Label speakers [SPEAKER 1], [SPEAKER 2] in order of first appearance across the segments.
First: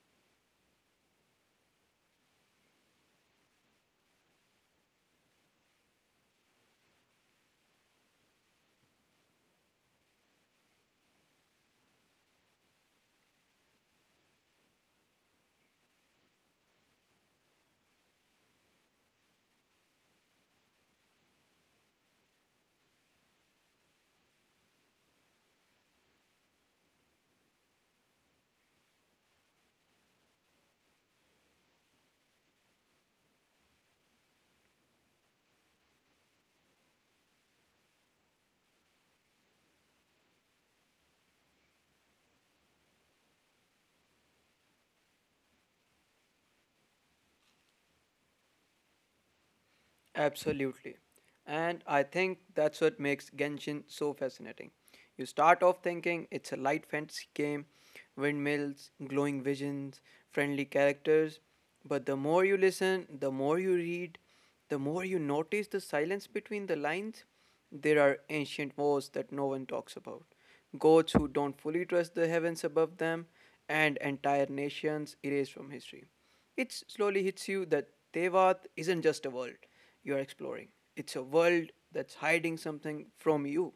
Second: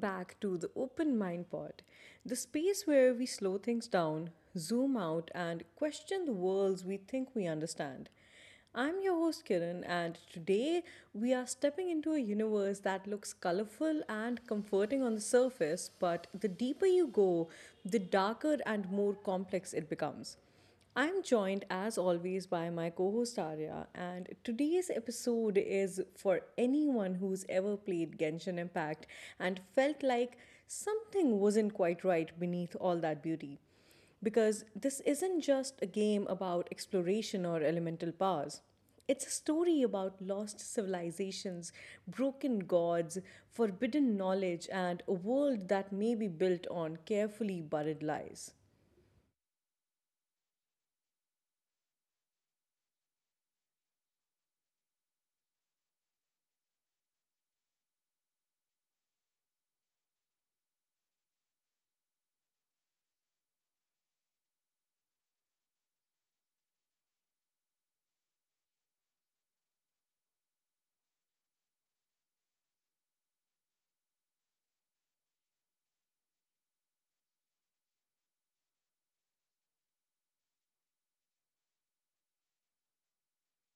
[SPEAKER 1] back to the Open Mind Pod, the space where we slow things down, zoom out, and question the worlds we think we understand. I'm your host Kiran, and today we are stepping into a universe that looks colorful and comforting on the surface, but the deeper you go, the darker and more complex it becomes. I'm joined as always by my co host Arya, and today's episode is for anyone who's ever played Genshin Impact and felt like something wasn't quite right beneath all that beauty. Because this isn't just a game about exploration or elemental powers. It's a story about lost civilizations, broken gods, forbidden knowledge, and a world that may be built on carefully buried lies.
[SPEAKER 2] Absolutely. And I think that's what makes Genshin so fascinating. You start off thinking it's a light fantasy game, windmills, glowing visions, friendly characters, but the more you listen, the more you read, the more you notice the silence between the lines. There are ancient wars that no one talks about, gods who don't fully trust the heavens above them, and entire nations erased from history. It slowly hits you that Tevat isn't just a world you're exploring, it's a world that's hiding something from you.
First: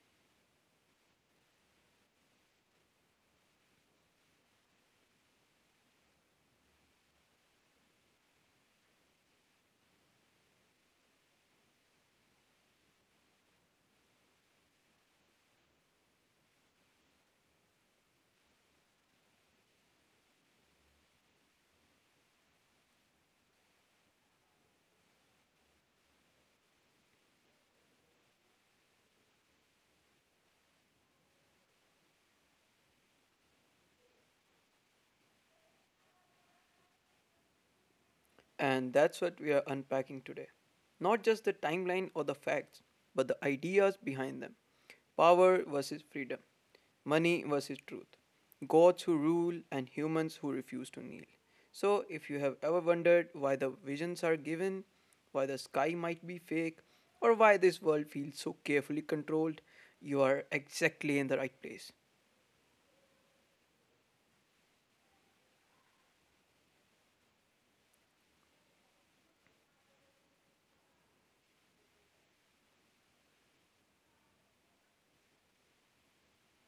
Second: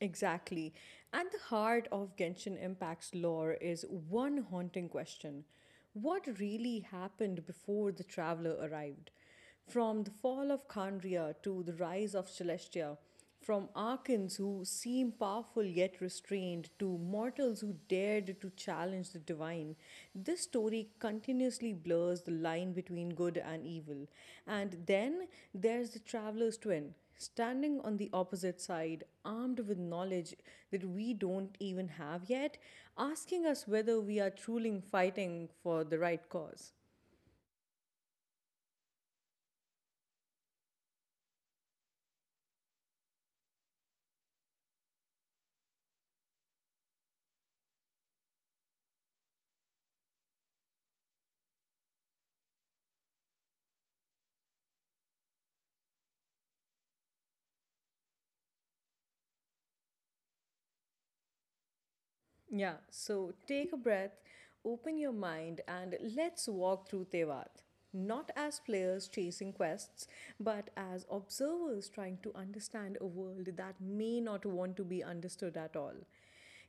[SPEAKER 1] Exactly. At the heart of Genshin Impact's lore is one haunting question: what really happened before the traveler arrived? From the fall of Khandria to the rise of Celestia, from Arkans who seem powerful yet restrained to mortals who dared to challenge the divine, this story continuously blurs the line between good and evil. And then there's the traveler's twin, standing on the opposite side, armed with knowledge that we don't even have yet, asking us whether we are truly fighting for the right cause.
[SPEAKER 2] And that's what we are unpacking today. Not just the timeline or the facts, but the ideas behind them, power versus freedom, money versus truth, gods who rule, and humans who refuse to kneel. So, if you have ever wondered why the visions are given, why the sky might be fake, or why this world feels so carefully controlled, you are exactly in the right place.
[SPEAKER 1] Yeah, so take a breath, open your mind, and let's walk through Tevat. Not as players chasing quests, but as observers trying to understand a world that may not want to be understood at all.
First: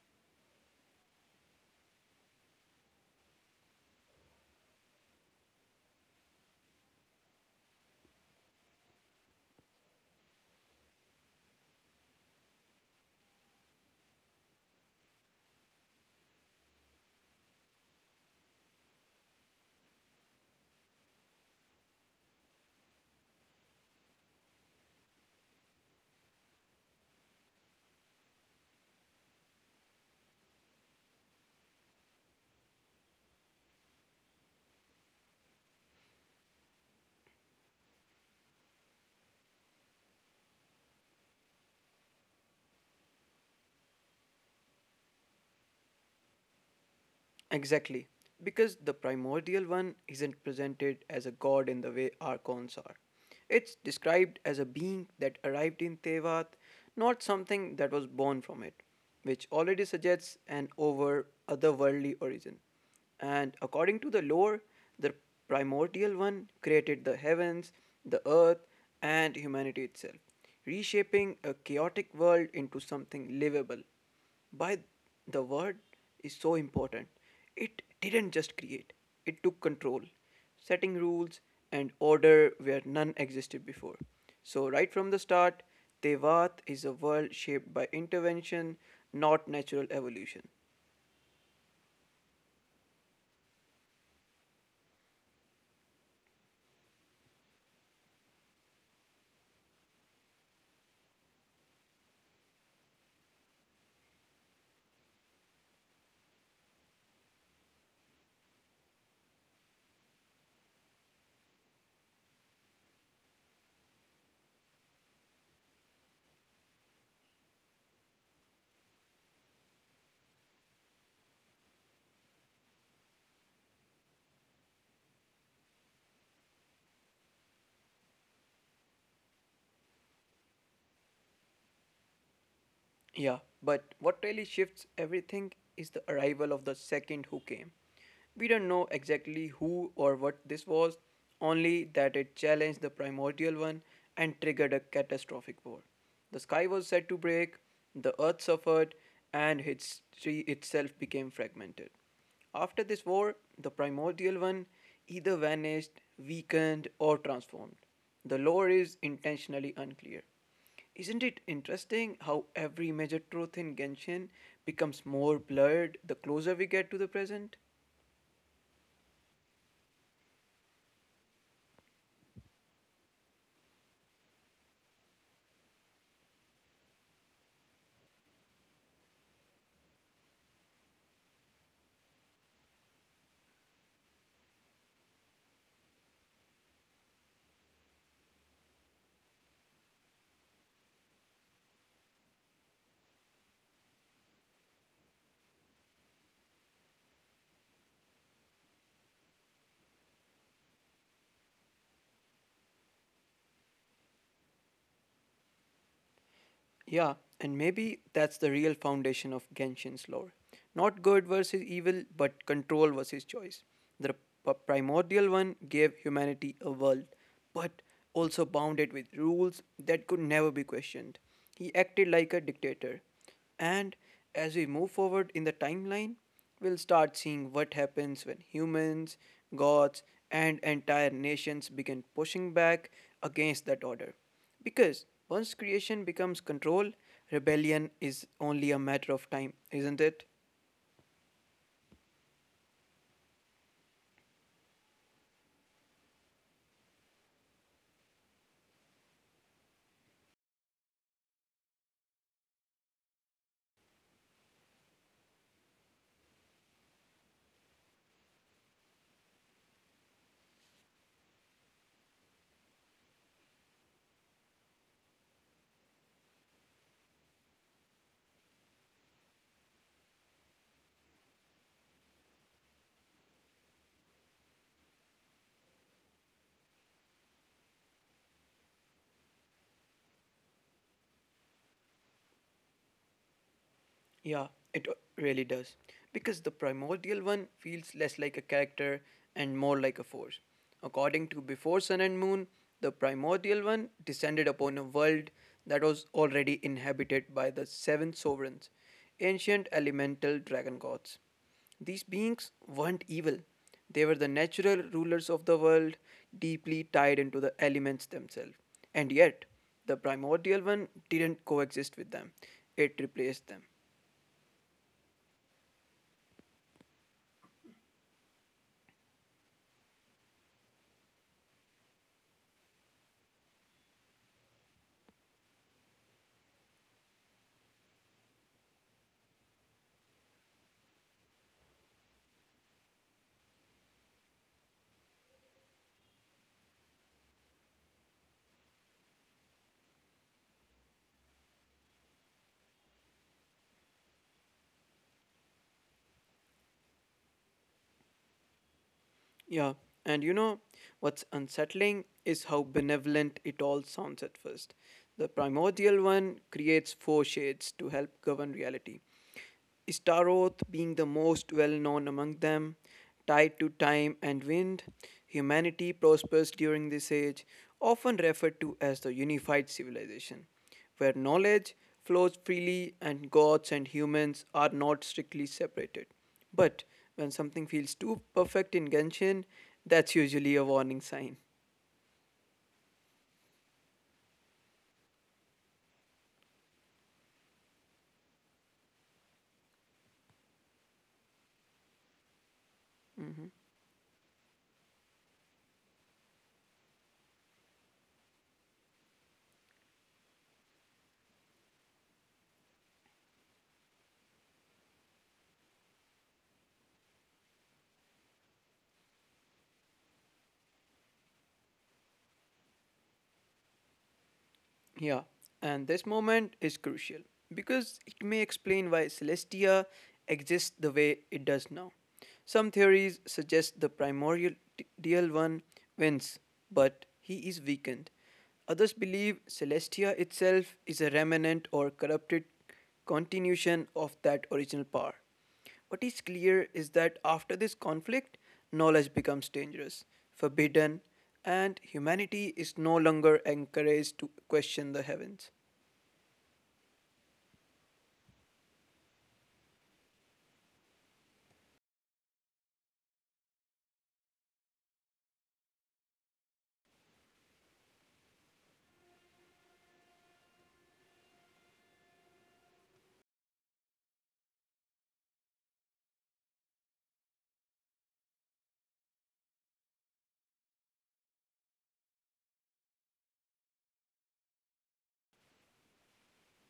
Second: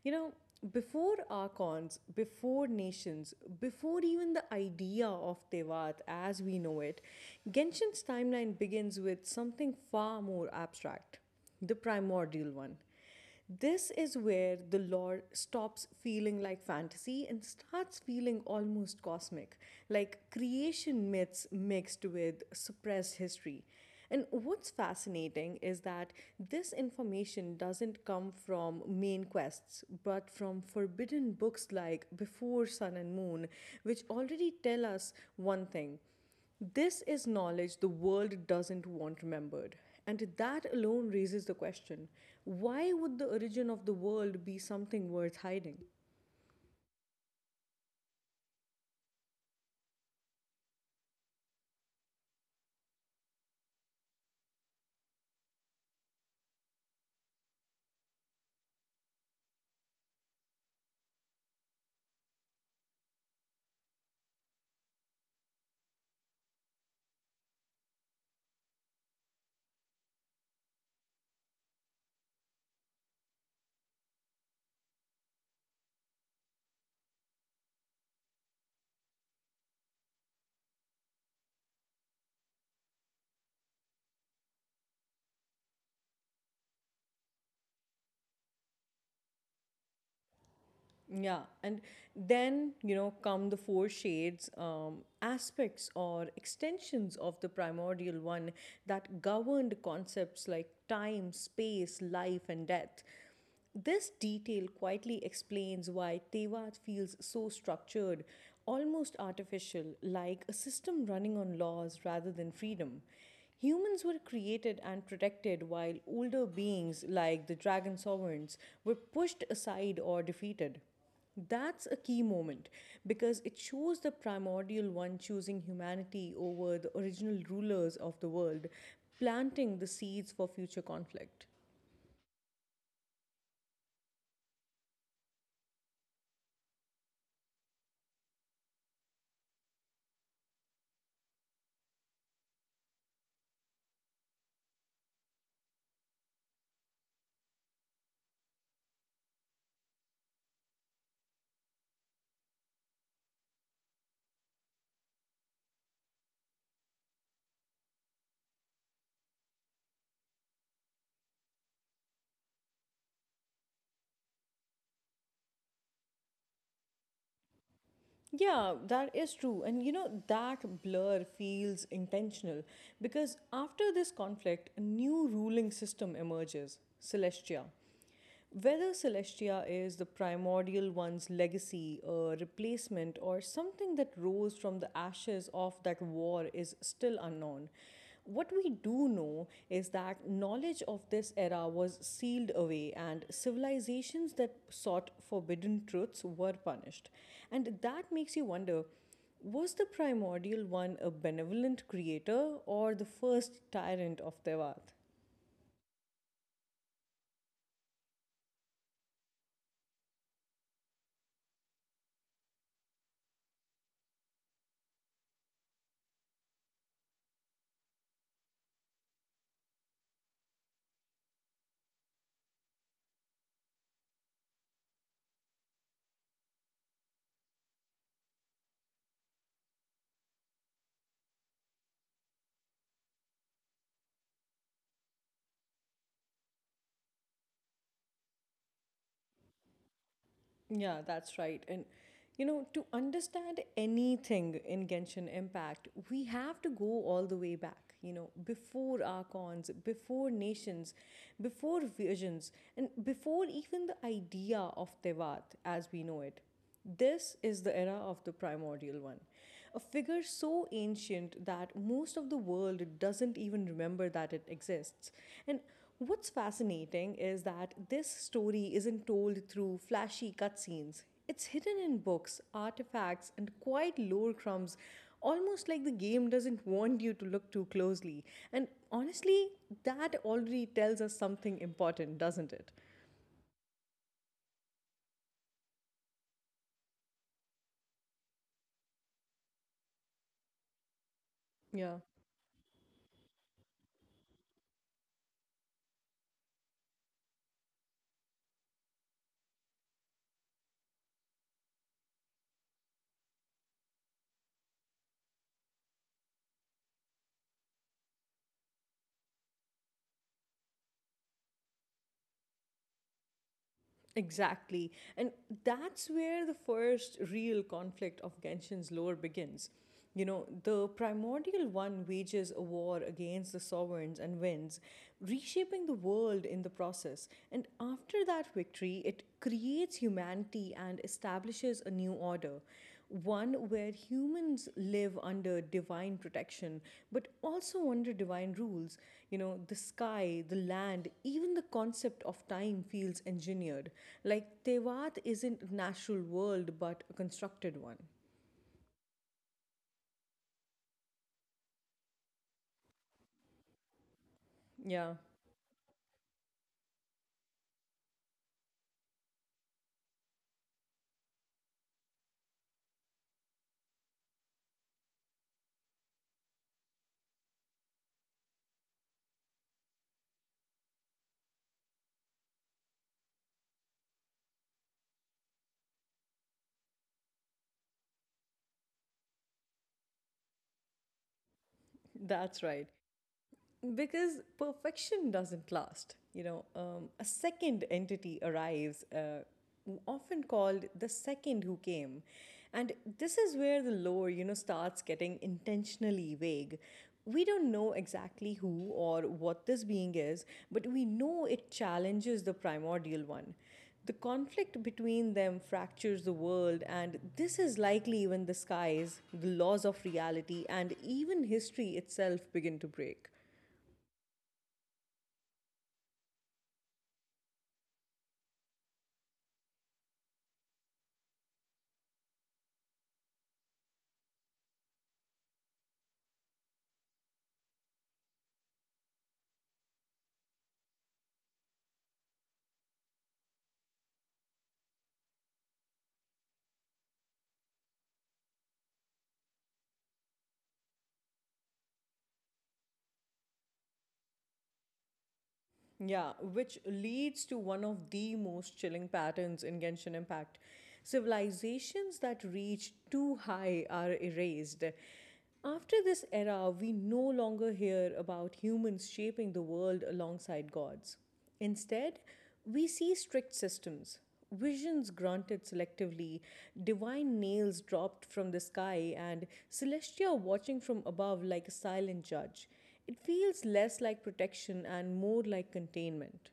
[SPEAKER 1] You know, before archons, before nations, before even the idea of Tevat as we know it, Genshin's timeline begins with something far more abstract: the primordial one. This is where the lore stops feeling like fantasy and starts feeling almost cosmic, like creation myths mixed with suppressed history. And what's fascinating is that this information doesn't come from main quests, but from forbidden books like Before Sun and Moon, which already tell us one thing: this is knowledge the world doesn't want remembered. And that alone raises the question: why would the origin of the world be something worth hiding?
[SPEAKER 2] Exactly, because the primordial one isn't presented as a god in the way archons are. It's described as a being that arrived in Tevat, not something that was born from it, which already suggests an over otherworldly origin. And according to the lore, the primordial one created the heavens, the earth, and humanity itself, reshaping a chaotic world into something livable. By the word is so important. It didn't just create, it took control, setting rules and order where none existed before. So, right from the start, Tevat is a world shaped by intervention, not natural evolution.
[SPEAKER 1] Yeah, and then you know come the four shades, aspects or extensions of the primordial one that governed concepts like time, space, life, and death. This detail quietly explains why Tevat feels so structured, almost artificial, like a system running on laws rather than freedom. Humans were created and protected while older beings like the dragon sovereigns were pushed aside or defeated. That's a key moment because it shows the primordial one choosing humanity over the original rulers of the world, planting the seeds for future conflict.
[SPEAKER 2] Yeah, but what really shifts everything is the arrival of the second who came. We don't know exactly who or what this was, only that it challenged the primordial one and triggered a catastrophic war. The sky was said to break, the earth suffered, and history itself became fragmented. After this war, the primordial one either vanished, weakened, or transformed. The lore is intentionally unclear. Isn't it interesting how every major truth in Genshin becomes more blurred the closer we get to the present?
[SPEAKER 1] Yeah, that is true. And you know, that blur feels intentional because after this conflict, a new ruling system emerges: Celestia. Whether Celestia is the primordial one's legacy, a replacement, or something that rose from the ashes of that war is still unknown. What we do know is that knowledge of this era was sealed away, and civilizations that sought forbidden truths were punished. And that makes you wonder: was the primordial one a benevolent creator or the first tyrant of Devat?
[SPEAKER 2] Yeah, and maybe that's the real foundation of Genshin's lore. Not good versus evil, but control versus choice. The primordial one gave humanity a world, but also bound it with rules that could never be questioned. He acted like a dictator. And as we move forward in the timeline, we'll start seeing what happens when humans, gods, and entire nations begin pushing back against that order. Because once creation becomes control, rebellion is only a matter of time, isn't it?
[SPEAKER 1] Yeah, that's right. And you know, to understand anything in Genshin Impact, we have to go all the way back, you know, before archons, before nations, before visions, and before even the idea of Tevat as we know it. This is the era of the primordial one. A figure so ancient that most of the world doesn't even remember that it exists. And what's fascinating is that this story isn't told through flashy cutscenes. It's hidden in books, artifacts, and quiet lore crumbs, almost like the game doesn't want you to look too closely. And honestly, that already tells us something important, doesn't it?
[SPEAKER 2] Yeah, it really does. Because the primordial one feels less like a character and more like a force. According to Before
[SPEAKER 1] Yeah.
[SPEAKER 2] Sun and Moon, the primordial one descended upon a world that was already inhabited by the seven sovereigns, ancient elemental dragon gods. These beings weren't evil, they were the natural rulers of the world, deeply tied into the elements themselves. And yet, the primordial one didn't coexist with them, it replaced them.
[SPEAKER 1] Exactly. And that's where the first real conflict of Genshin's lore begins. You know, the primordial one wages a war against the sovereigns and wins, reshaping the world in the process. And after that victory, it creates humanity and establishes a new order, one where humans live under divine protection, but also under divine rules. You know, the sky, the land, even the concept of time feels engineered. Like Tevat isn't a natural world, but a constructed one.
[SPEAKER 2] Yeah, and you know what's unsettling is how benevolent it all sounds at first.
[SPEAKER 1] Yeah,
[SPEAKER 2] The primordial one creates four shades to help govern reality. Staroth being the most well known among them, tied to time and wind, humanity prospers during this age, often referred to as the unified civilization, where knowledge flows freely and gods and humans are not strictly separated. But when something feels too perfect in Genshin, that's usually a warning sign.
[SPEAKER 1] that's right. Because perfection doesn't last. You know, a second entity arrives, often called the second who came. And this
[SPEAKER 2] Mhm.
[SPEAKER 1] is where the lore, you know, starts getting intentionally vague. We don't know exactly who or what this being is, but we know it challenges the primordial one. The conflict between them fractures the world, and this is likely when the skies, the laws of reality, and even history itself begin to break.
[SPEAKER 2] Yeah, and this moment is crucial because it may explain why Celestia exists the way it does now. Some theories suggest the primordial DL one wins, but he is weakened. Others believe Celestia itself is a remnant or corrupted continuation of that original power. What is clear is that after this conflict, knowledge becomes dangerous, forbidden, and humanity is no longer encouraged to question the heavens.
[SPEAKER 1] Yeah, which leads to one of the most chilling patterns in Genshin Impact. Civilizations that reach too high are erased. After this era, we no longer hear about humans shaping the world alongside gods. Instead, we see strict systems, visions granted selectively, divine nails dropped from the sky, and Celestia watching from above like a silent judge. It feels less like protection and more like containment.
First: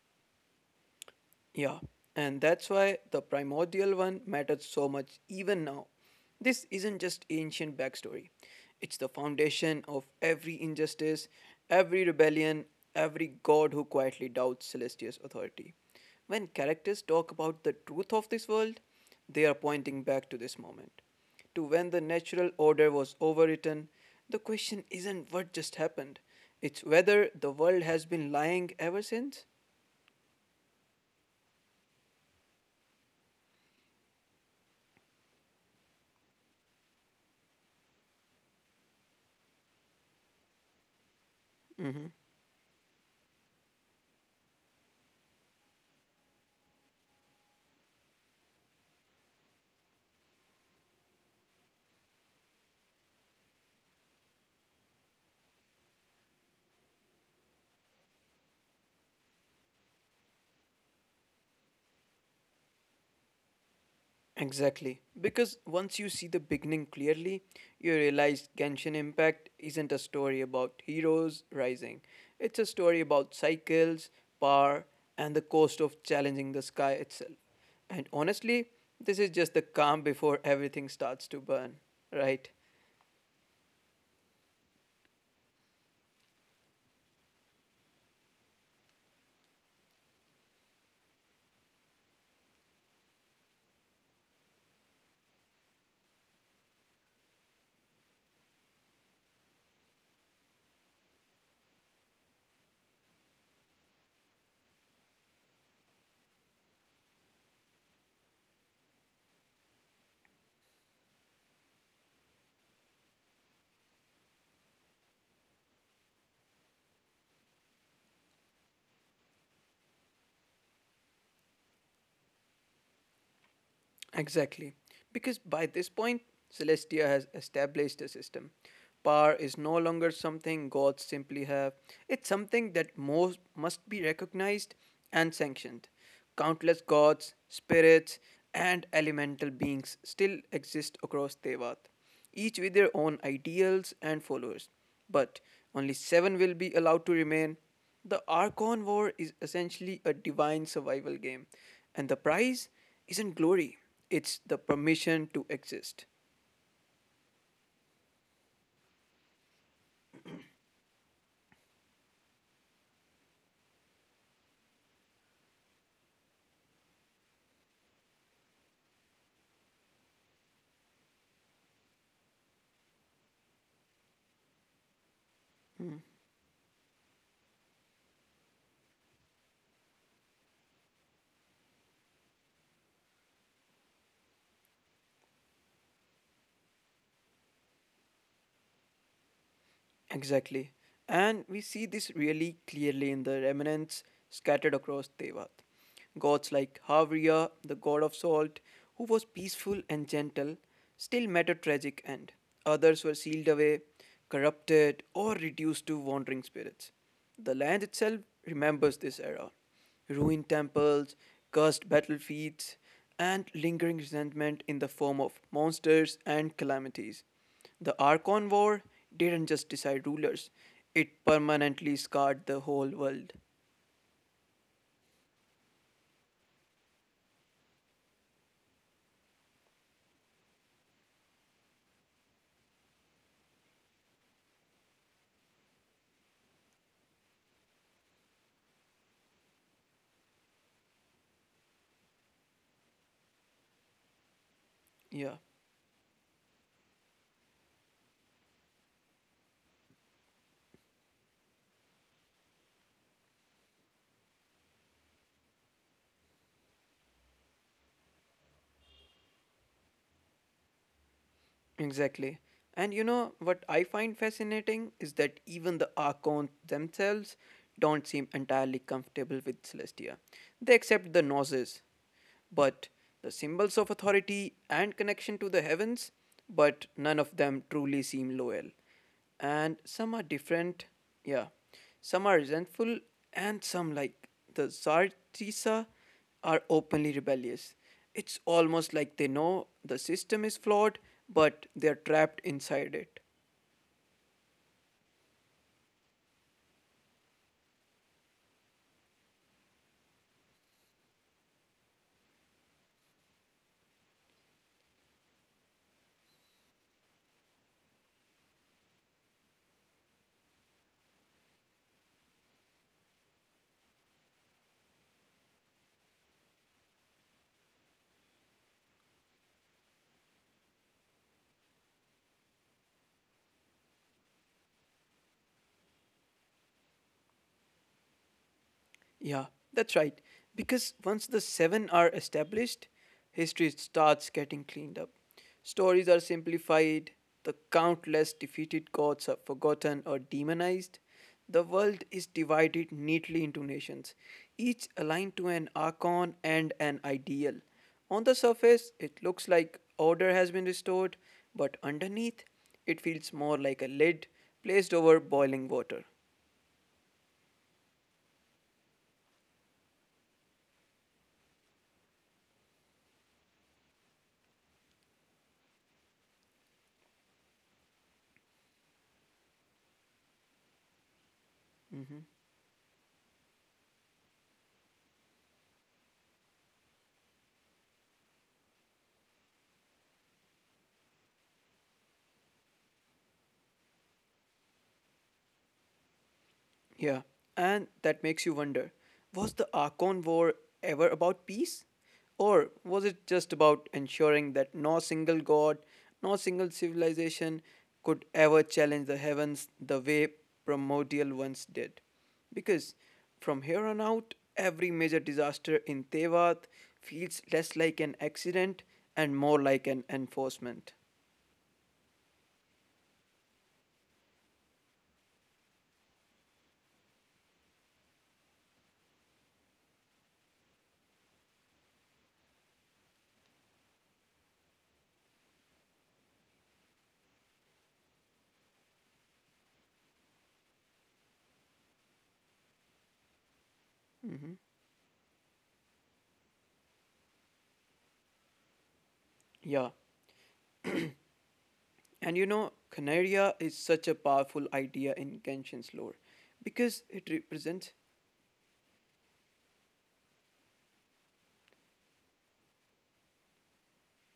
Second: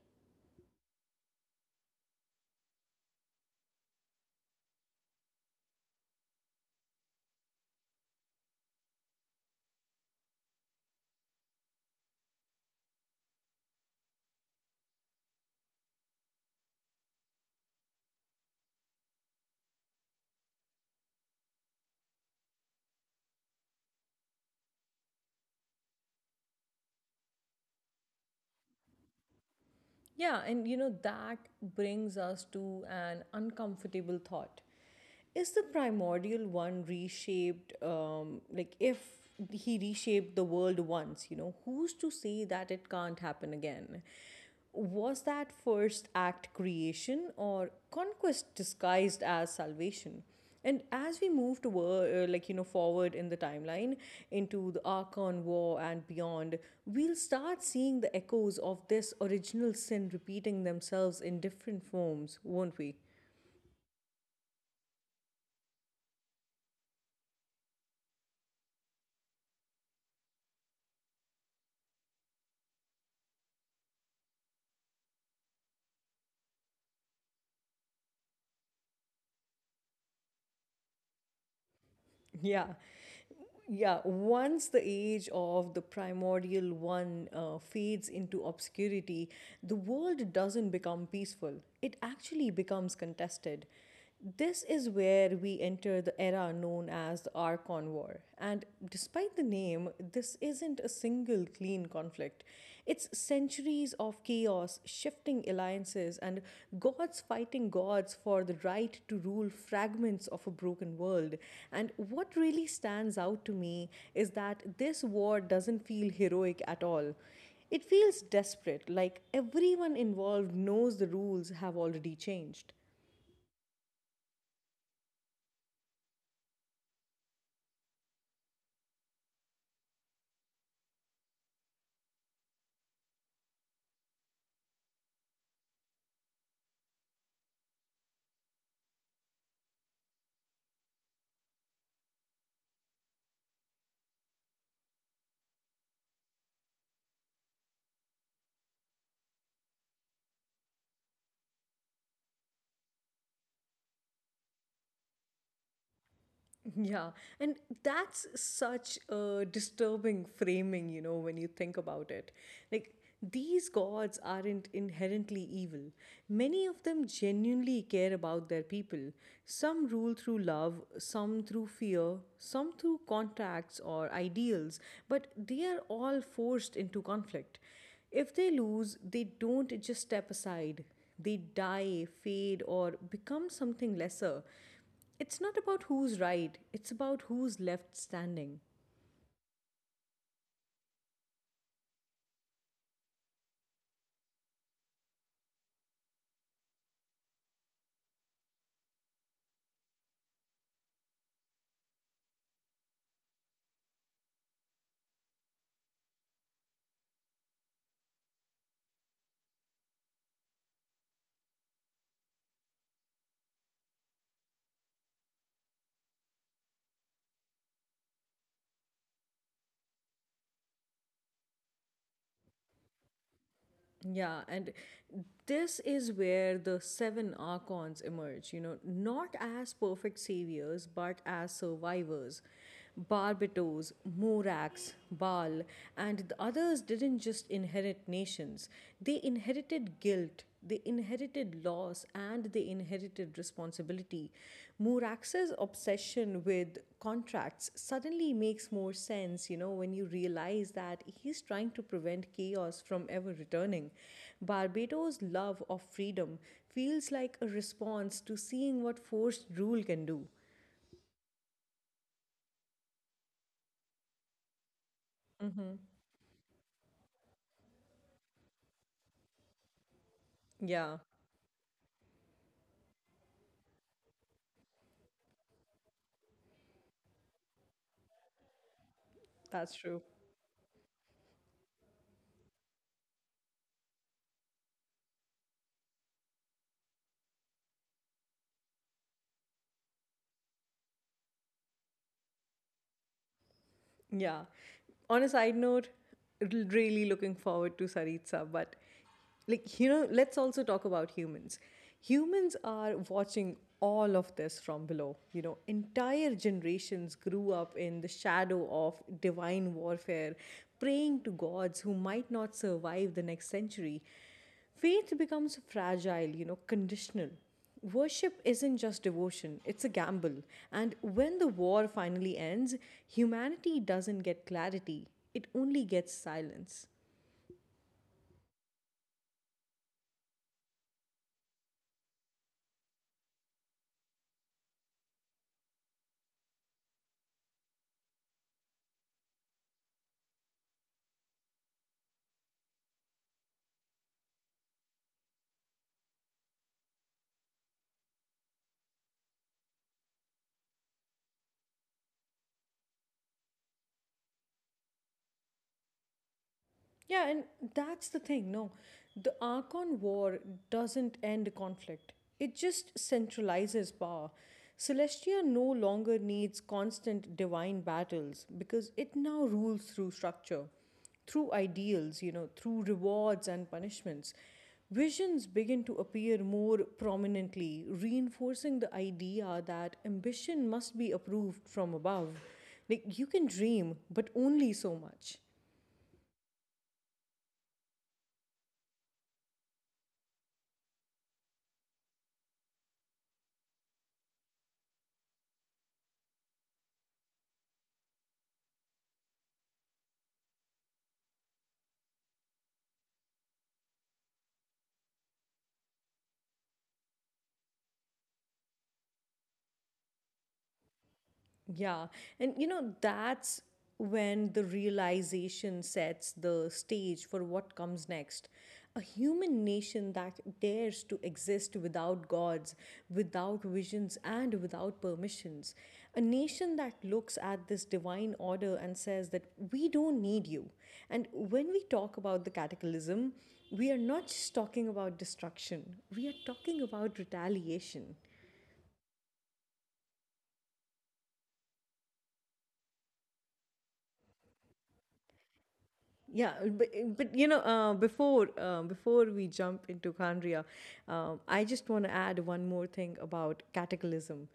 [SPEAKER 2] Yeah, and that's why the primordial one matters so much even now. This isn't just ancient backstory, it's the foundation of every injustice, every rebellion, every god who quietly doubts Celestia's authority. When characters talk about the truth of this world, they are pointing back to this moment, to when the natural order was overwritten. The question isn't what just happened, it's whether the world has been lying ever since.
[SPEAKER 1] Yeah, and you know, that brings us to an uncomfortable thought. Is the primordial one reshaped, like if he reshaped the world once, you know, who's to say that it can't happen again? Was that first act creation or conquest disguised as salvation? And as we move toward, like, you know, forward in the timeline into the Archon War and beyond, we'll start seeing the echoes of this original sin repeating themselves in different forms, won't we?
[SPEAKER 2] Exactly. Because once you see the beginning clearly, you realize Genshin Impact isn't a story about heroes rising. It's a story about cycles, power, and the cost of challenging the sky itself. And honestly, this is just the calm before everything starts to burn, right?
[SPEAKER 1] Yeah. Yeah, once the age of the primordial one fades into obscurity, the world doesn't become peaceful. It actually becomes contested. This is where we enter the era known as the Archon War. And despite the name, this isn't a single clean conflict. It's centuries of chaos, shifting alliances, and gods fighting gods for the right to rule fragments of a broken world. And what really stands out to me is that this war doesn't feel heroic at all. It feels desperate, like everyone involved knows the rules have already changed.
[SPEAKER 2] Exactly. Because by this point, Celestia has established a system. Power is no longer something gods simply have, it's something that most must be recognized and sanctioned. Countless gods, spirits, and elemental beings still exist across Tevat, each with their own ideals and followers, but only seven will be allowed to remain. The Archon War is essentially a divine survival game, and the prize isn't glory, it's the permission to exist.
[SPEAKER 1] Yeah, and that's such a disturbing framing, you know, when you think about it. Like, these gods aren't inherently evil. Many of them genuinely care about their people. Some rule through love, some through fear, some through contracts or ideals, but they are all forced into conflict. If they lose, they don't just step aside, they die, fade, or become something lesser. It's not about who's right, it's about who's left standing.
[SPEAKER 2] Exactly. And we see this really clearly in the remnants scattered across Devat. Gods like Havriya, the god of salt, who was peaceful and gentle, still met a tragic end. Others were sealed away, corrupted, or reduced to wandering spirits. The land itself remembers this era, ruined temples, cursed battlefields, and lingering resentment in the form of monsters and calamities. The Archon War didn't just decide rulers, it permanently scarred the whole world.
[SPEAKER 1] Yeah, and this is where the seven archons emerge, you know, not as perfect saviors but as survivors. Barbatos, Morax, Baal, and the others didn't just inherit nations, they inherited guilt, the inherited loss, and the inherited responsibility. Murax's
[SPEAKER 2] Yeah,
[SPEAKER 1] obsession with contracts suddenly makes more sense, you know, when you realize that he's trying to prevent chaos from ever returning. Barbados' love of freedom feels like a response to seeing what forced rule can do.
[SPEAKER 2] exactly. And you know what I find fascinating is that even the Archons themselves don't seem entirely comfortable with Celestia. They
[SPEAKER 1] Yeah,
[SPEAKER 2] accept the Gnosis, but the symbols of authority and connection to the heavens, but none of them truly seem loyal.
[SPEAKER 1] that's
[SPEAKER 2] And
[SPEAKER 1] true.
[SPEAKER 2] some are different, yeah, some are resentful, and some, like the Zartisa, are openly rebellious. It's almost like they know the system is flawed, but they're trapped inside it.
[SPEAKER 1] Yeah. On a side note, really looking forward to Saritsa, but like you know, let's also talk about humans. Humans are watching all of this from below. You know, entire generations grew up in the shadow of divine warfare, praying to gods who might not survive the next century. Faith becomes fragile, you know, conditional. Worship isn't just devotion, it's a gamble. And when the war finally ends, humanity doesn't get clarity, it only gets silence.
[SPEAKER 2] Yeah, that's right. Because once the seven are established, history starts getting cleaned up. Stories are simplified, the countless defeated gods are forgotten or demonized. The world is divided neatly into nations, each aligned to an archon and an ideal. On the surface, it looks like order has been restored, but underneath, it feels more like a lid placed over boiling water.
[SPEAKER 1] Yeah, and that's the thing. No, the Archon War doesn't end conflict, it just centralizes power. Celestia no longer needs constant divine battles because it now rules through structure, through ideals, you know,
[SPEAKER 2] Mm-hmm.
[SPEAKER 1] through rewards and punishments. Visions begin to appear more prominently, reinforcing the idea that ambition must be approved from above. Like, you can dream, but only so much.
[SPEAKER 2] Yeah, and that makes you wonder, was the Archon War ever about peace? Or was it just about ensuring that no single god, no single civilization could ever challenge the heavens the way primordial ones did? Because from here on out, every major disaster in Tevat feels less like an accident and more like an enforcement.
[SPEAKER 1] Yeah. And you know, that's when the realization sets the stage for what comes next. A human nation that dares to exist without gods, without visions, and without permissions. A nation that looks at this divine order and says that we don't need you. And when we talk about the cataclysm, we are not just talking about destruction, we are talking about retaliation.
[SPEAKER 2] Yeah, and you know, Canaria is such a powerful idea in Genshin's lore
[SPEAKER 1] Yeah, uh, but, uh,
[SPEAKER 2] because
[SPEAKER 1] but
[SPEAKER 2] it
[SPEAKER 1] you know,
[SPEAKER 2] represents,
[SPEAKER 1] before we jump into Khandria, Um, I just want to add one more thing about cataclysm.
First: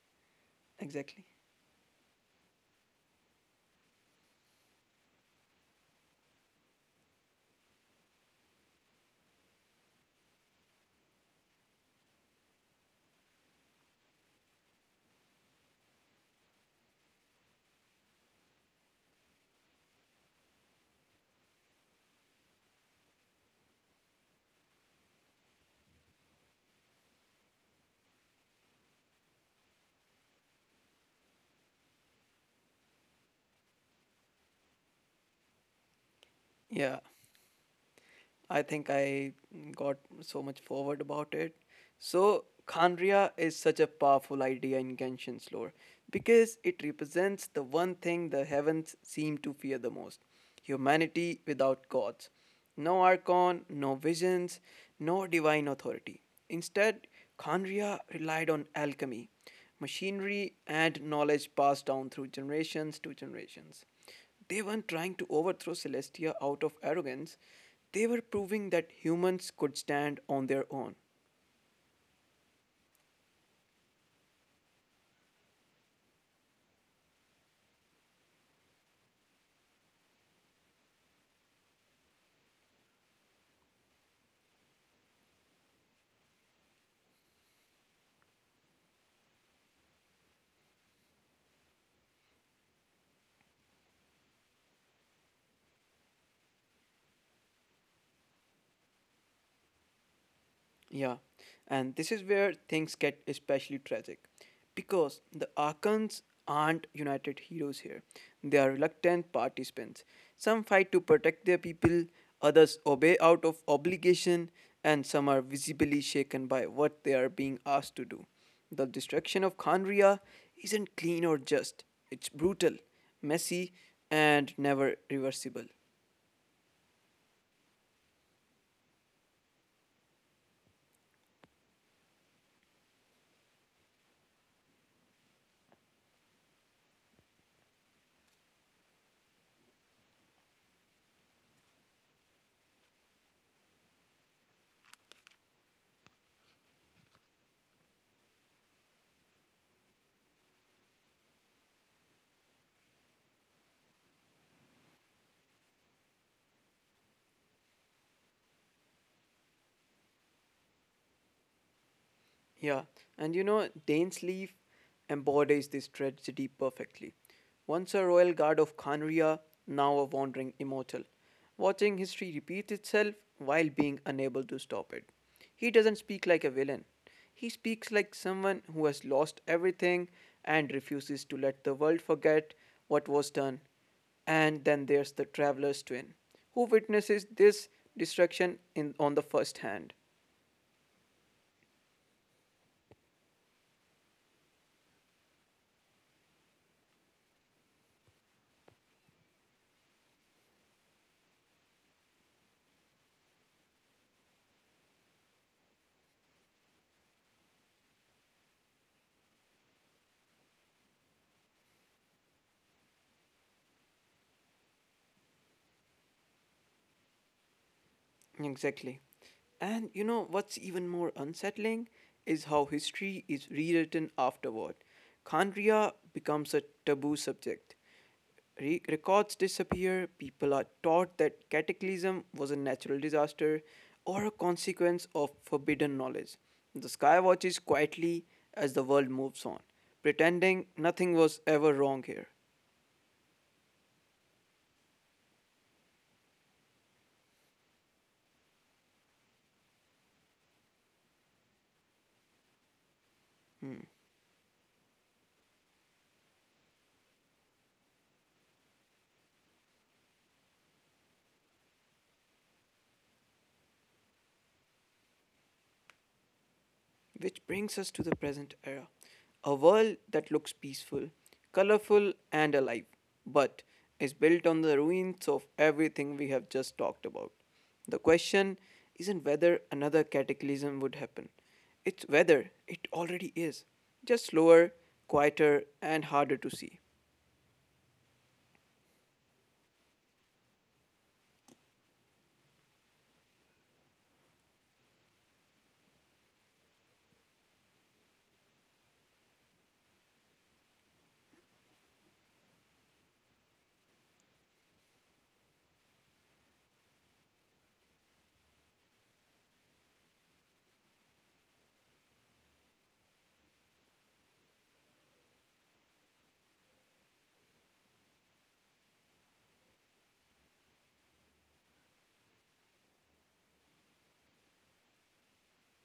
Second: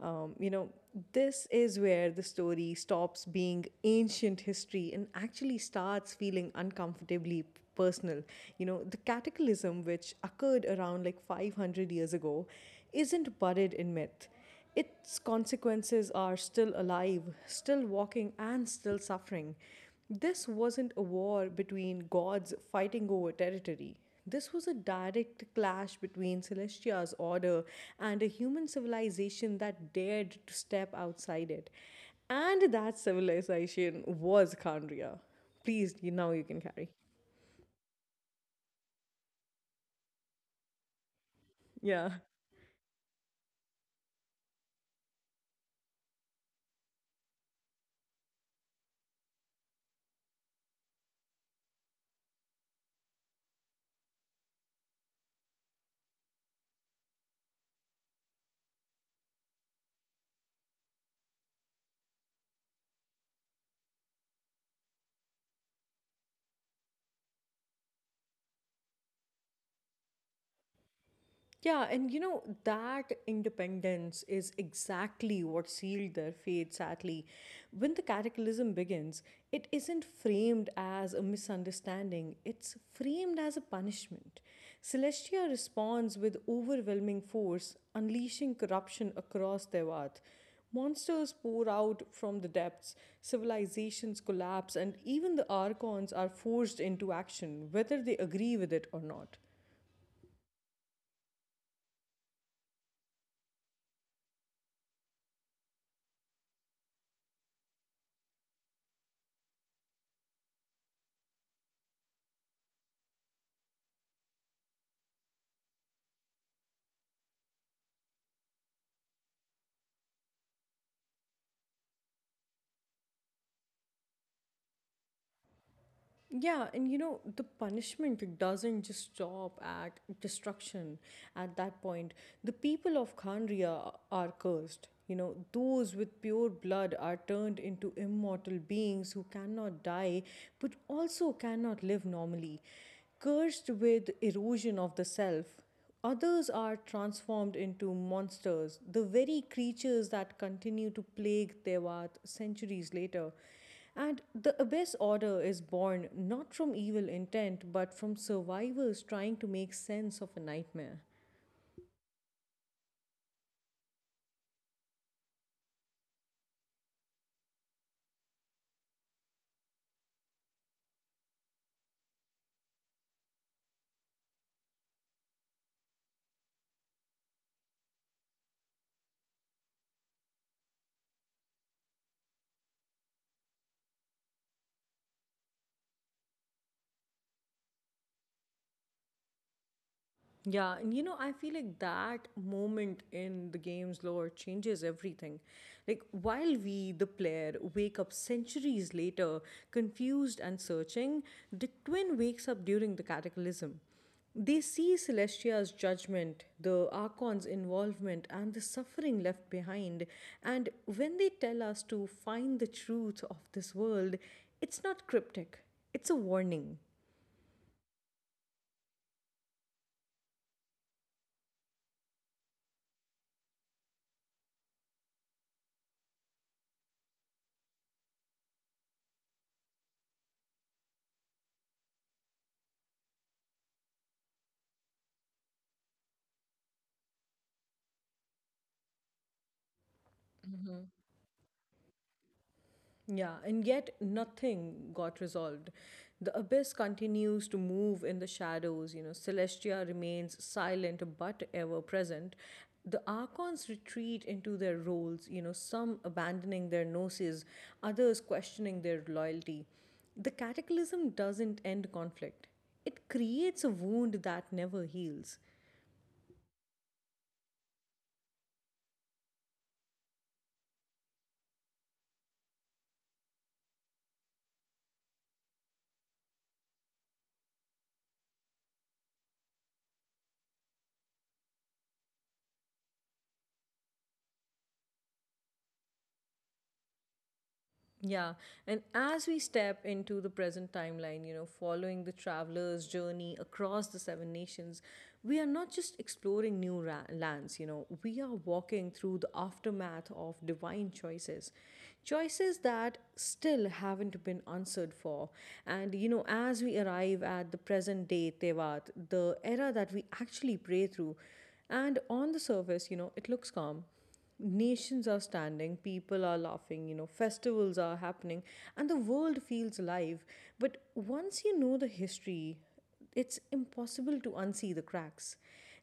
[SPEAKER 1] Um, you know,
[SPEAKER 2] exactly.
[SPEAKER 1] this is where the story stops being ancient history and actually starts feeling uncomfortably personal. You know, the cataclysm which occurred around like 500 years ago isn't buried in myth. Its consequences are still alive, still walking, and still suffering. This wasn't a war between gods fighting over territory. This was a direct clash between Celestia's order and a human civilization that dared to step outside it. And that civilization was Khandria. Please, you, now you can carry.
[SPEAKER 2] Yeah. I think I got so much forward about it.
[SPEAKER 1] Yeah.
[SPEAKER 2] So, Khandria is such a powerful idea in Genshin's lore because it represents the one thing the heavens seem to fear the most, humanity without gods. No archon, no visions, no divine authority. Instead, Khandria relied on alchemy, machinery, and knowledge passed down through generations to generations. They weren't trying to overthrow Celestia out of arrogance, they were proving that humans could stand on their own.
[SPEAKER 1] Yeah, and you know, that independence is exactly what sealed their fate, sadly. When the cataclysm begins, it isn't framed as a misunderstanding, it's framed as a punishment. Celestia responds with overwhelming force, unleashing corruption across their earth. Monsters pour out from the depths, civilizations collapse, and even the Archons are forced into action, whether they agree with it or not.
[SPEAKER 2] Yeah, and this is where things get especially tragic because the Arkans aren't united heroes here. They are reluctant participants. Some fight to protect their people, others obey out of obligation, and some are visibly shaken by what they are being asked to do. The destruction of Khanria isn't clean or just, it's brutal, messy, and never reversible.
[SPEAKER 1] Yeah, and you know, the punishment doesn't just stop at destruction at that point. The people of Khandria are cursed. You know, those with pure blood are turned into immortal beings who cannot die but also cannot live normally, cursed with erosion of the self. Others are transformed into monsters, the very creatures that continue to plague Devat centuries later. And the abyss order is born not from evil intent but from survivors trying to make sense of a nightmare.
[SPEAKER 2] Yeah, and you know, Dane's embodies this tragedy perfectly. Once a royal guard of Khanria, now a wandering immortal, watching history repeat itself while being unable to stop it. He doesn't speak like a villain. He speaks like someone who has lost everything and refuses to let the world forget what was done. And then there's the traveler's twin, who witnesses this destruction in, on the first hand.
[SPEAKER 1] Yeah, and you know, I feel like that moment in the game's lore changes everything. Like, while we, the player, wake up centuries later, confused and searching, the twin wakes up during the cataclysm. They see Celestia's judgment, the Archon's involvement, and the suffering left behind. And when they tell us to find the truth of this world, it's not cryptic, it's a warning.
[SPEAKER 2] Exactly. And you know what's even more unsettling is how history is rewritten afterward. Khandria becomes a taboo subject. Records disappear, people are taught that cataclysm was a natural disaster or a consequence of forbidden knowledge. The sky watches quietly as the world moves on, pretending nothing was ever wrong here.
[SPEAKER 1] Yeah, and yet nothing got resolved. The abyss continues to move in the shadows. You know, Celestia remains silent but ever present. The Archons
[SPEAKER 2] Hmm.
[SPEAKER 1] retreat into their roles, you know, some abandoning their gnosis, others questioning their loyalty. The Cataclysm doesn't end conflict, it creates a wound that never heals.
[SPEAKER 2] Which brings us to the present era, a world that looks peaceful, colorful, and alive, but is built on the ruins of everything we have just talked about. The question isn't whether another cataclysm would happen, it's whether it already is, just slower, quieter, and harder to see.
[SPEAKER 1] Yeah, and as we step into the present timeline, you know, following the traveler's journey across the seven nations, we are not just exploring lands, you know, we are walking through the aftermath of divine choices. Choices that still haven't been answered for. And, you know, as we arrive at the present day Tevat, the era that we actually pray through, and on the surface, you know, it looks calm nations are standing, people are laughing, you know, festivals are happening, and the world feels alive. But once you know the history, it's impossible to unsee the cracks.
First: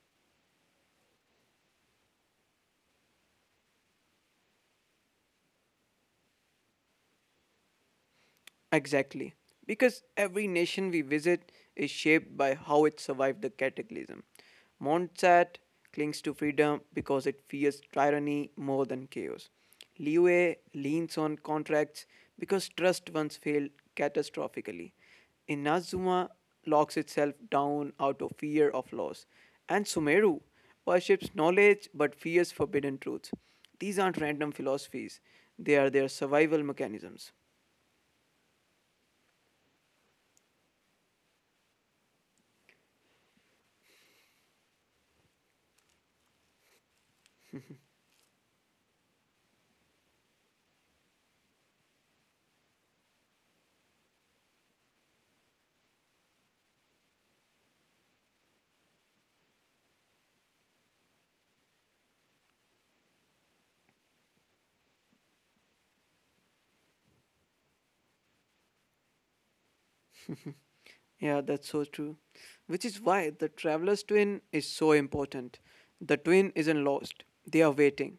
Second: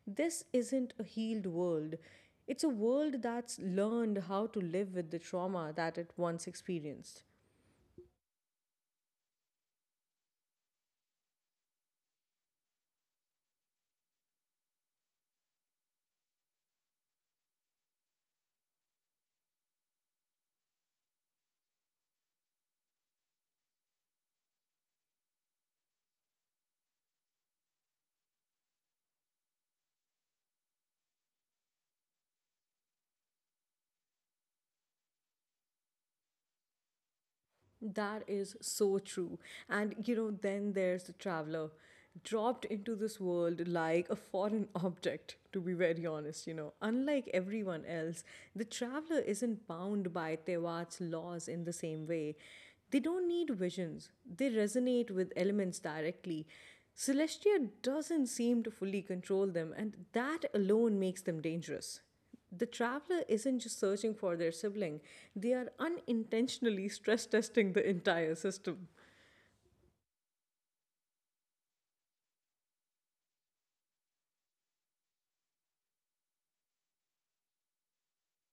[SPEAKER 1] This isn't a healed world. It's a world that's learned how to live with the trauma that it once experienced.
[SPEAKER 2] Exactly. Because every nation we visit is shaped by how it survived the cataclysm. Montsat clings to freedom because it fears tyranny more than chaos. Liue leans on contracts because trust once failed catastrophically. Inazuma locks itself down out of fear of loss. And Sumeru worships knowledge but fears forbidden truths. These aren't random philosophies, they are their survival mechanisms.
[SPEAKER 1] That is so true. And you know, then there's the traveler dropped into this world like a foreign object, to be very honest. You know, unlike everyone else, the traveler isn't bound by Tewat's laws in the same way. They don't need visions, they resonate with elements directly. Celestia doesn't seem to fully control them, and that alone makes them dangerous. The traveler isn't just searching for their sibling, they are unintentionally stress testing the entire system.
[SPEAKER 2] Yeah, that's so true. Which is why the traveler's twin is so important. The twin isn't lost, they are waiting.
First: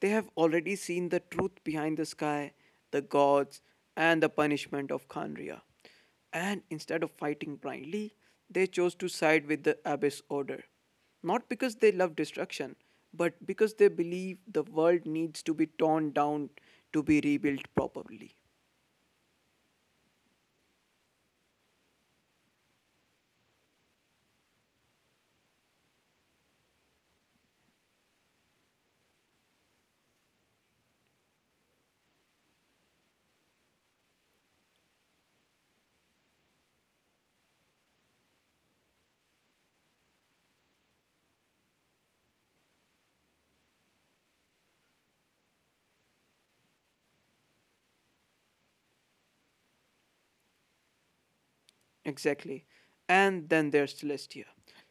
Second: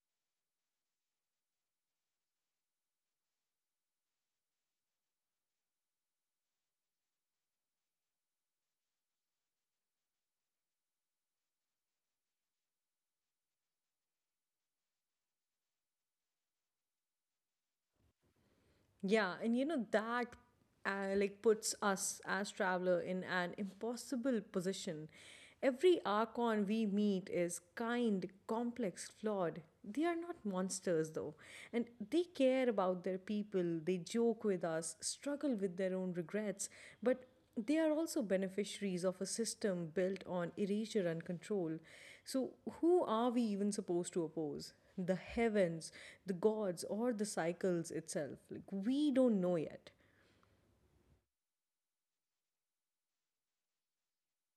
[SPEAKER 2] They have already seen the truth behind the sky, the gods, and the punishment of Khanria. And instead of fighting blindly, they chose to side with the Abyss Order. Not because they love destruction, but because they believe the world needs to be torn down to be rebuilt properly.
[SPEAKER 1] Yeah, and you know that like puts us as traveler in an impossible position. Every archon we meet is kind, complex, flawed. They are not monsters though, and they care about their people, they joke with us, struggle with their own regrets, but they are also beneficiaries of a system built on erasure and control. So, who are we even supposed to oppose? The heavens, the gods, or the cycles itself? Like, we don't know yet.
[SPEAKER 2] Exactly. And then there's Celestia.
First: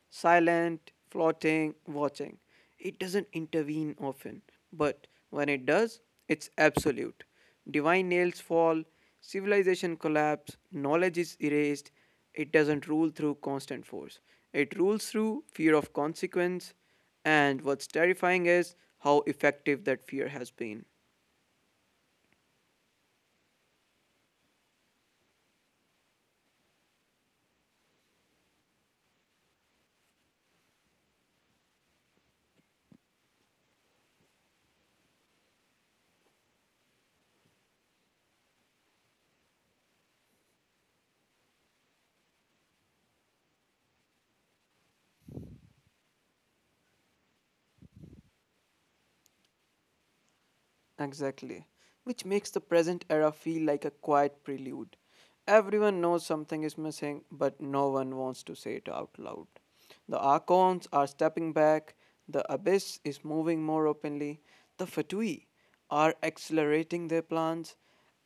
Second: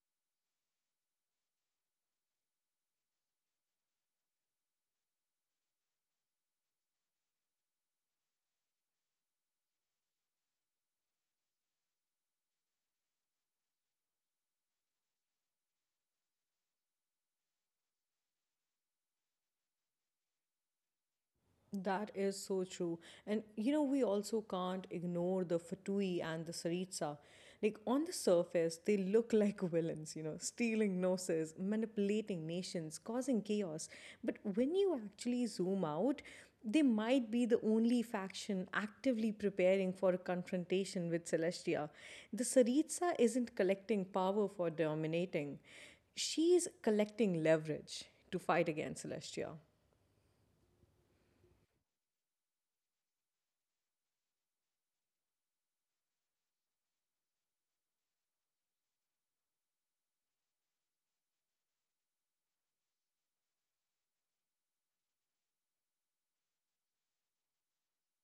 [SPEAKER 2] Silent, floating, watching. It doesn't intervene often, but when it does, it's absolute. Divine nails fall, civilization collapse, knowledge is erased. It doesn't rule through constant force. It rules through fear of consequence, and what's terrifying is how effective that fear has been.
[SPEAKER 1] That is so true. And you know, we also can't ignore the Fatui and the Saritsa. Like, on the surface, they look like villains, you know, stealing noses, manipulating nations, causing chaos. But when you actually zoom out, they might be the only faction actively preparing for a confrontation with Celestia. The Saritsa isn't collecting power for dominating, she's collecting leverage to fight against Celestia.
[SPEAKER 2] Exactly. Which makes the present era feel like a quiet prelude. Everyone knows something is missing, but no one wants to say it out loud. The archons are stepping back, the abyss is moving more openly, the fatui are accelerating their plans,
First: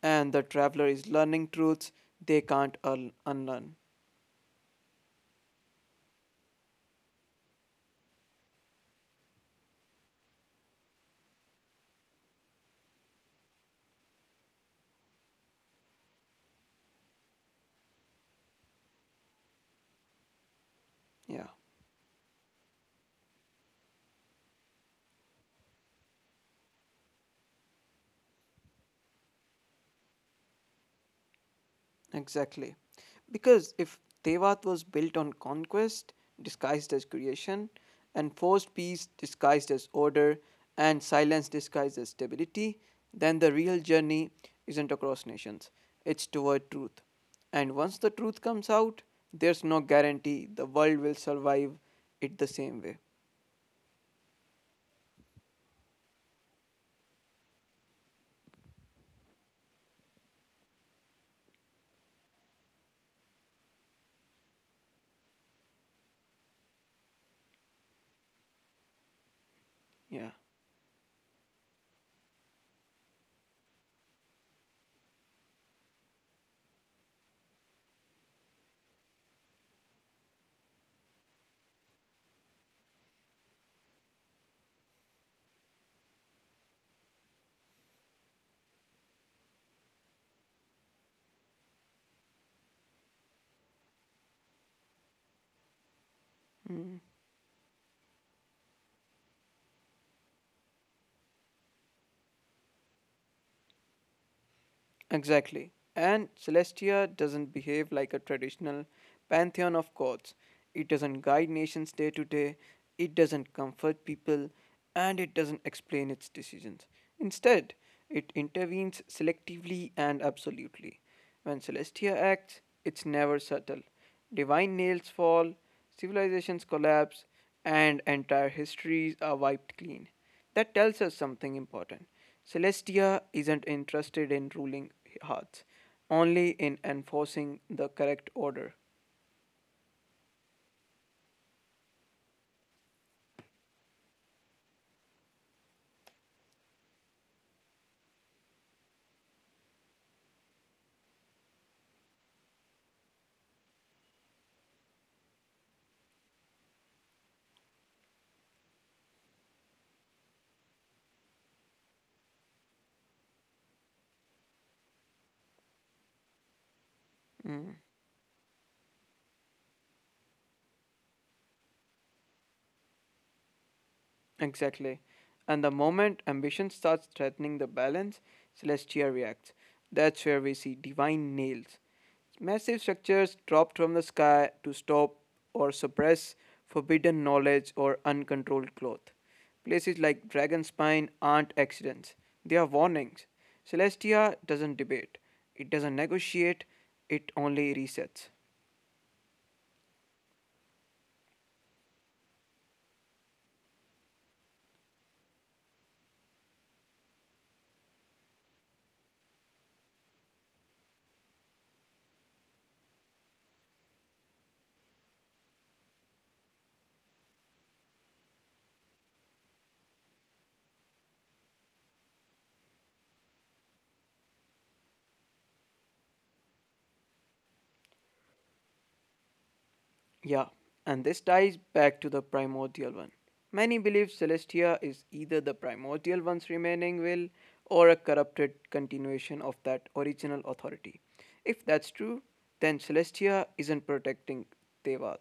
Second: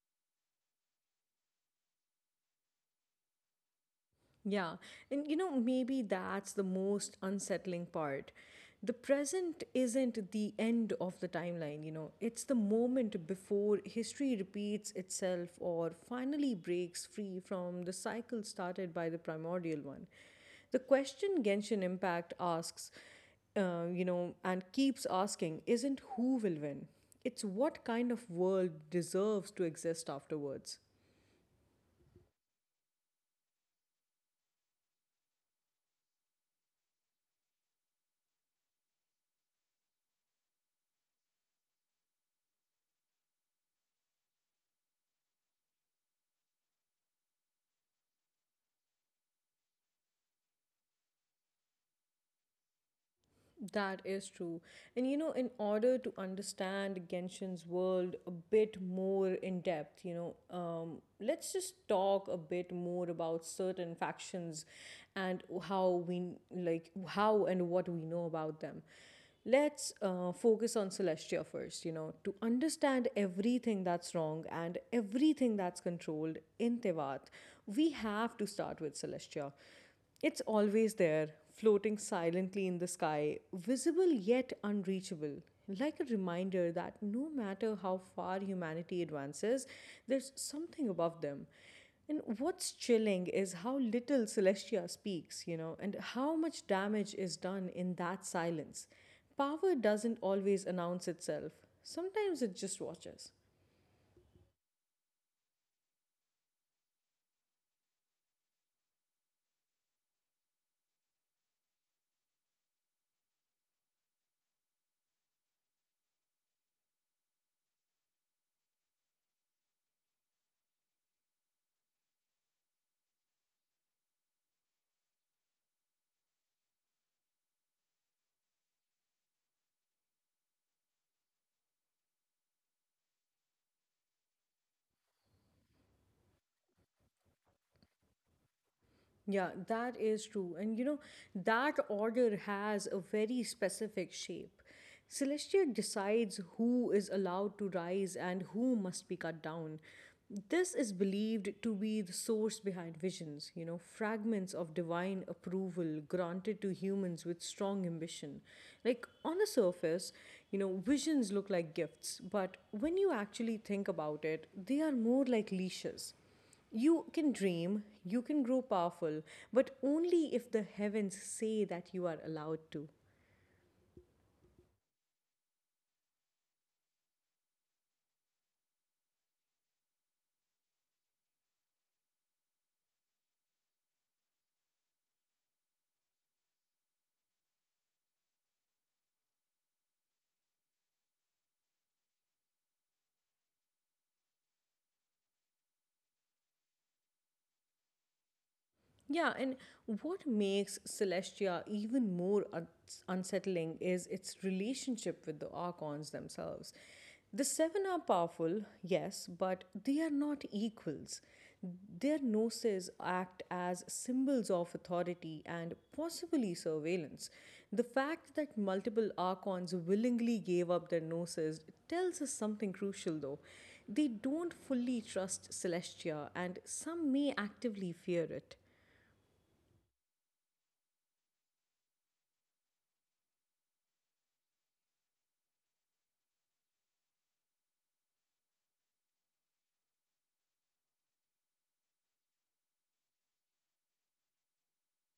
[SPEAKER 2] and the traveler is learning truths they can't unlearn.
[SPEAKER 1] Yeah. And you know, maybe that's the most unsettling part. The present isn't the end of the timeline, you know, it's the moment before history repeats itself or finally breaks free from the cycle started by the primordial one. The question
[SPEAKER 2] Yeah.
[SPEAKER 1] Genshin Impact asks, you know, and keeps asking isn't who will win, it's what kind of world deserves to exist afterwards.
[SPEAKER 2] Exactly. Because if Tevat was built on conquest, disguised as creation, and forced peace disguised as order, and silence disguised as stability, then the real journey isn't across nations, it's toward truth. And once the truth comes out, there's no guarantee the world will survive it the same way.
[SPEAKER 1] That is true. And you know, in order to understand Genshin's world a bit more in depth, you know, let's just talk a bit more about certain factions and how we like how and what we know about them. Let's
[SPEAKER 2] Yeah.
[SPEAKER 1] focus on Celestia first, you know, to understand everything that's wrong and everything that's controlled in Tevat, we have to start with Celestia. It's always there, floating silently in the sky, visible yet unreachable, like a reminder that no matter how far humanity advances, there's something above them. And what's chilling is how little Celestia speaks, you know, and how much damage is done in that silence. Power doesn't always announce itself, sometimes it just watches.
[SPEAKER 2] Exactly. And Celestia doesn't behave like a traditional pantheon of gods. It doesn't guide nations day to day, it doesn't comfort people, and it doesn't explain its decisions. Instead, it intervenes selectively and absolutely. When Celestia acts, it's never subtle. Divine nails fall, civilizations collapse, and entire histories are wiped clean. That tells us something important. Celestia isn't interested in ruling hearts, only in enforcing the correct order.
[SPEAKER 1] Yeah, that is true. And you know, that order has a very specific shape. Celestia decides who is allowed to rise and who must be cut down. This is believed to be the source behind visions, you know, fragments of divine approval granted to humans with strong ambition. Like, on the surface, you know, visions look like gifts, but when you actually think about it, they are more like leashes. You can dream,
[SPEAKER 2] Mm.
[SPEAKER 1] you can grow powerful, but only if the heavens say that you are allowed to.
[SPEAKER 2] Exactly. And the moment ambition starts threatening the balance, Celestia reacts. That's where we see divine nails. Massive structures dropped from the sky to stop or suppress forbidden knowledge or uncontrolled growth. Places like Dragonspine aren't accidents, they are warnings. Celestia doesn't debate, it doesn't negotiate, it only resets.
[SPEAKER 1] Yeah, and what makes Celestia even more unsettling is its relationship with the Archons themselves. The Seven are powerful, yes, but they are not equals. Their gnosis act as symbols of authority and possibly surveillance. The fact that multiple Archons willingly gave up their gnosis tells us something crucial, though. They don't fully trust Celestia, and some may actively fear it.
[SPEAKER 2] Yeah, and this ties back to the primordial one. Many believe Celestia is either the primordial one's remaining will or a corrupted continuation of that original authority. If that's true, then Celestia isn't protecting Tevat.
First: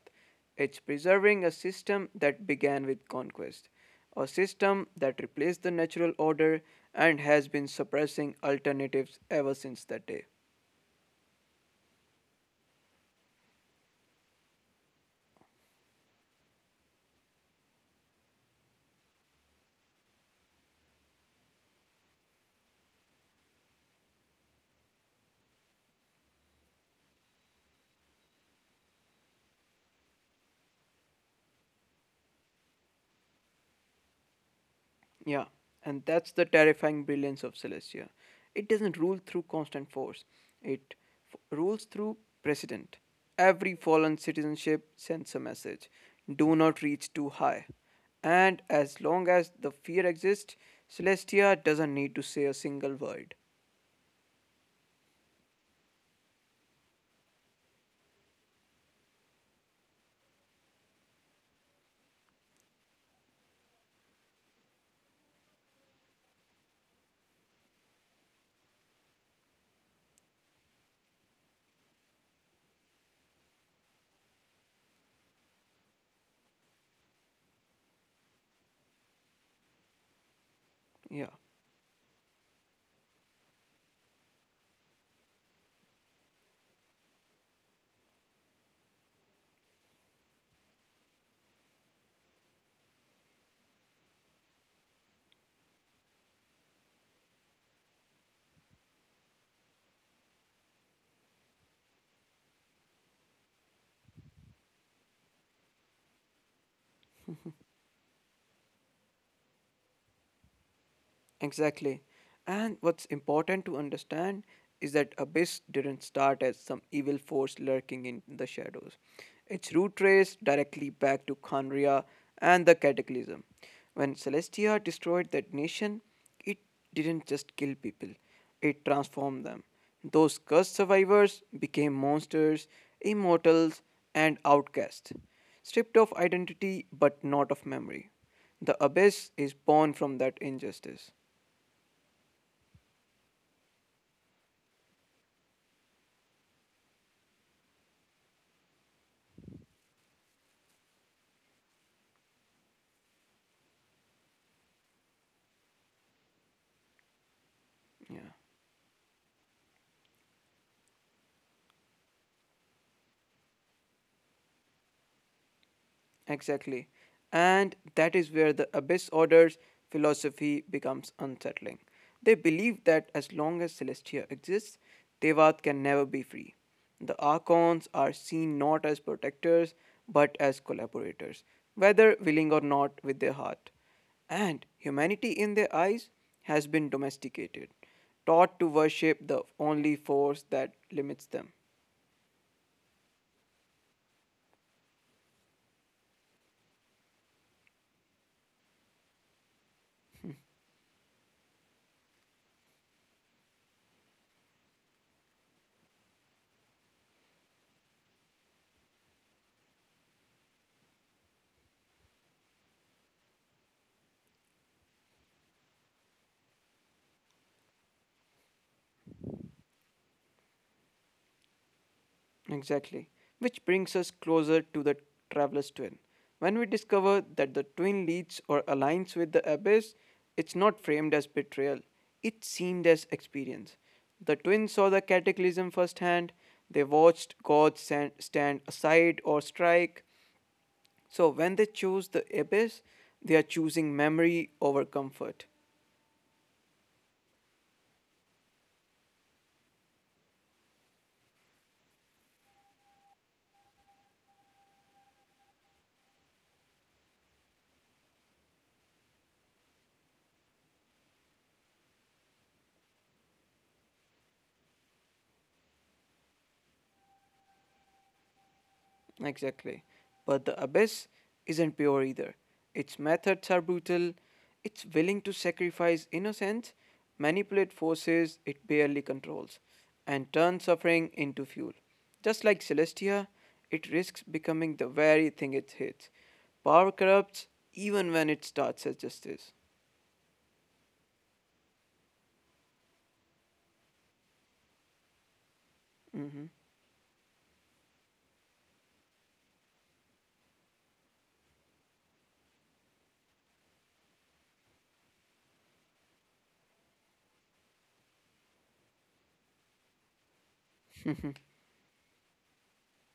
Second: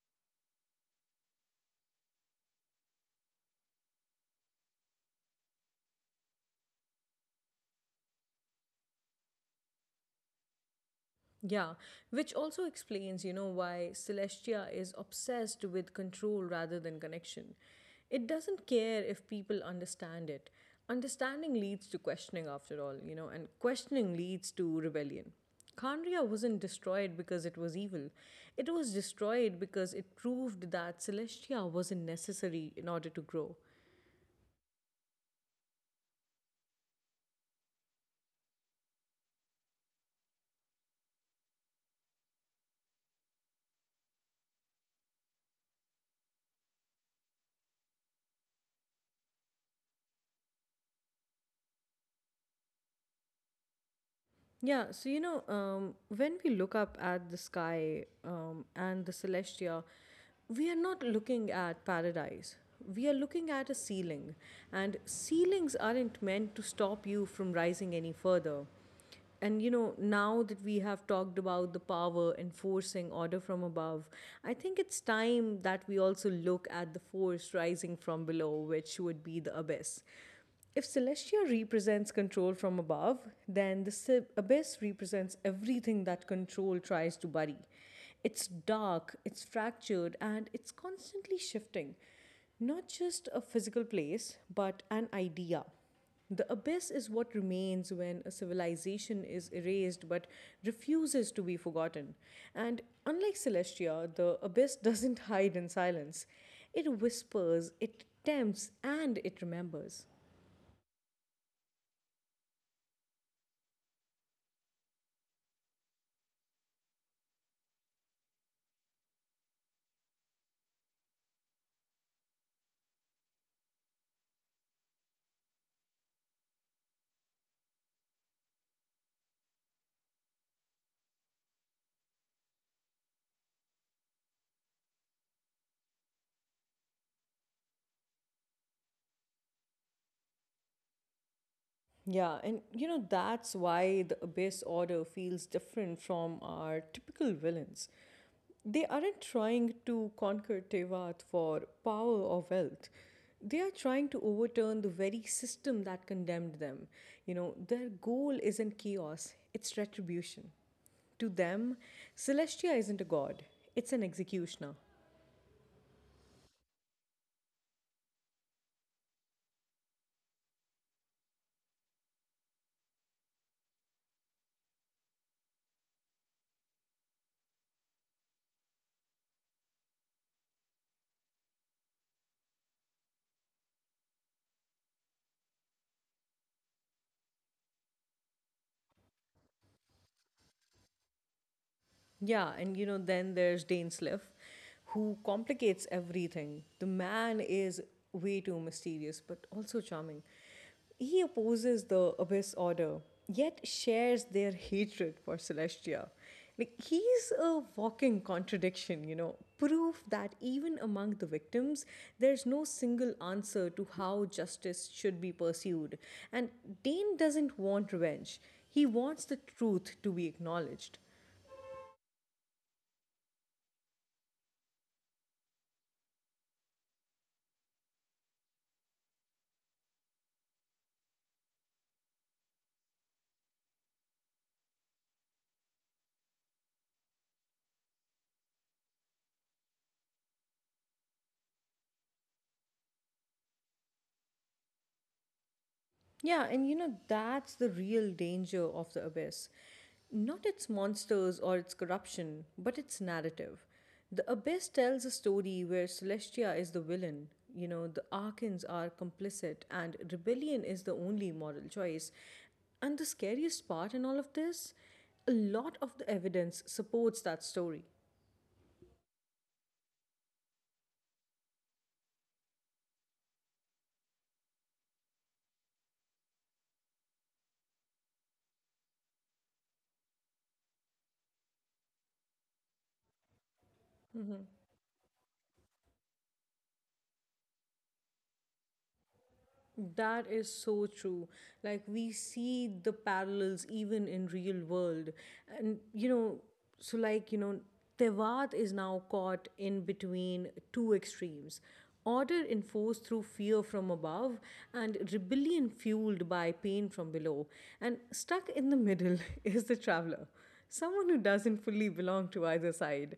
[SPEAKER 2] It's preserving a system that began with conquest, a system that replaced the natural order and has been suppressing alternatives ever since that day.
[SPEAKER 1] Yeah, which also explains, you know, why Celestia is obsessed with control rather than connection. It doesn't care if people understand it. Understanding leads to questioning, after all, you know, and questioning leads to rebellion. Kandria wasn't destroyed because it was evil. It was destroyed because it proved that Celestia wasn't necessary in order to grow.
[SPEAKER 2] Yeah, and that's the terrifying brilliance of Celestia. It doesn't rule through constant force, it rules through precedent. Every fallen citizenship sends a message, do not reach too high. And as long as the fear exists, Celestia doesn't need to say a single word.
[SPEAKER 1] Yeah, so you know, when we look up at the sky and the celestia, we are not looking at paradise. We are looking at a ceiling, and ceilings aren't meant to stop you from rising any further. And you know, now that we have talked about the power enforcing order from above, I think it's time that we also look at the force rising from below, which would be the abyss. If
[SPEAKER 2] Yeah.
[SPEAKER 1] Celestia represents control from above, then the abyss represents everything that control tries to bury. It's dark, it's fractured, and it's constantly shifting. Not just a physical place, but an idea. The abyss is what remains when a civilization is erased but refuses to be forgotten. And unlike Celestia, the abyss doesn't hide in silence. It whispers, it tempts, and it remembers.
[SPEAKER 2] Exactly. And what's important to understand is that Abyss didn't start as some evil force lurking in the shadows. Its root traced directly back to Khanria and the Cataclysm. When Celestia destroyed that nation, it didn't just kill people, it transformed them. Those cursed survivors became monsters, immortals, and outcasts, stripped of identity but not of memory. The abyss is born from that injustice.
[SPEAKER 1] Yeah, and you know, that's why the Abyss Order feels different from our typical villains. They aren't trying to conquer Tevat for power or wealth. They are trying to overturn the very system that condemned them. You know, their
[SPEAKER 2] Yeah,
[SPEAKER 1] goal isn't chaos, it's retribution. To them, Celestia isn't a god, it's an executioner.
[SPEAKER 2] exactly. And that is where the Abyss Order's philosophy becomes unsettling. They believe that as long as Celestia exists, Devat can never be free. The Archons are seen not as protectors, but as collaborators, whether willing or not with their heart. And humanity in their eyes has been domesticated, taught to worship the only force that limits them.
[SPEAKER 1] Yeah, and you know, then there's Dane Sliff, who complicates everything. The man is way too mysterious, but also charming. He opposes the Abyss Order, yet shares their hatred for Celestia. Like, he's a walking contradiction, you know, proof that even among the victims, there's no single answer to how justice should be pursued. And Dane doesn't want revenge, he wants the truth to be acknowledged.
[SPEAKER 2] Exactly. Which brings us closer to the traveler's twin. When we discover that the twin leads or aligns with the abyss, it's not framed as betrayal, it's seen as experience. The twin saw the cataclysm firsthand, they watched gods stand aside or strike. So when they choose the abyss, they are choosing memory over comfort.
[SPEAKER 1] Yeah, and you know, that's the real danger of the abyss. Not its monsters or its corruption, but its narrative. The abyss tells a story where Celestia is the villain, you know, the Arkans are complicit, and rebellion is the only moral choice. And the scariest part in all of this, a lot of the evidence supports that story.
[SPEAKER 2] Exactly. But the abyss isn't pure either. Its methods are brutal, it's willing to sacrifice innocence, manipulate forces it barely controls, and turn suffering into fuel. Just like Celestia, it risks becoming the very thing it hates. Power corrupts even when it starts as justice.
[SPEAKER 1] That is so true. Like we see the parallels even in real world. And you know,
[SPEAKER 2] Mhm.
[SPEAKER 1] so like, you know, Tewat is now caught in between two extremes. Order enforced through fear from above and rebellion fueled by pain from below. And stuck in the middle is the traveler, someone who doesn't fully belong to either side.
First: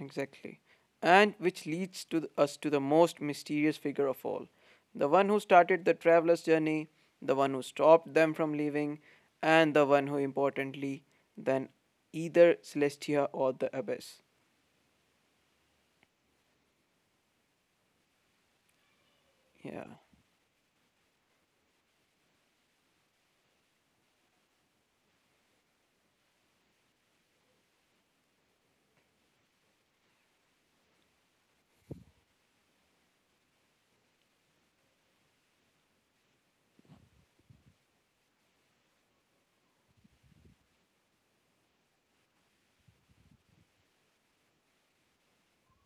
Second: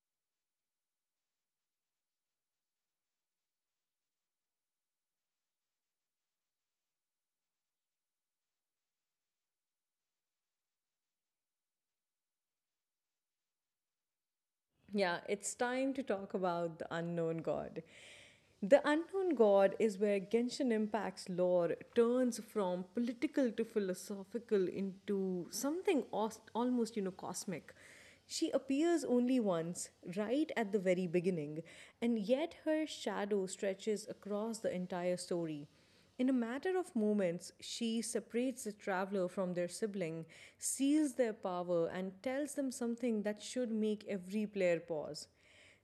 [SPEAKER 2] Exactly. And which leads to us to the most mysterious figure of all, the one who started the traveler's journey, the one who stopped them from leaving, and the one who, importantly, than either Celestia or the Abyss.
[SPEAKER 1] Yeah, it's time to talk about the unknown god. The unknown god
[SPEAKER 2] Yeah.
[SPEAKER 1] is where Genshin Impact's lore turns from political to philosophical into something almost, you know, cosmic. She appears only once, right at the very beginning, and yet her shadow stretches across the entire story. In a matter of moments, she separates the traveler from their sibling, seals their power, and tells them something that should make every player pause.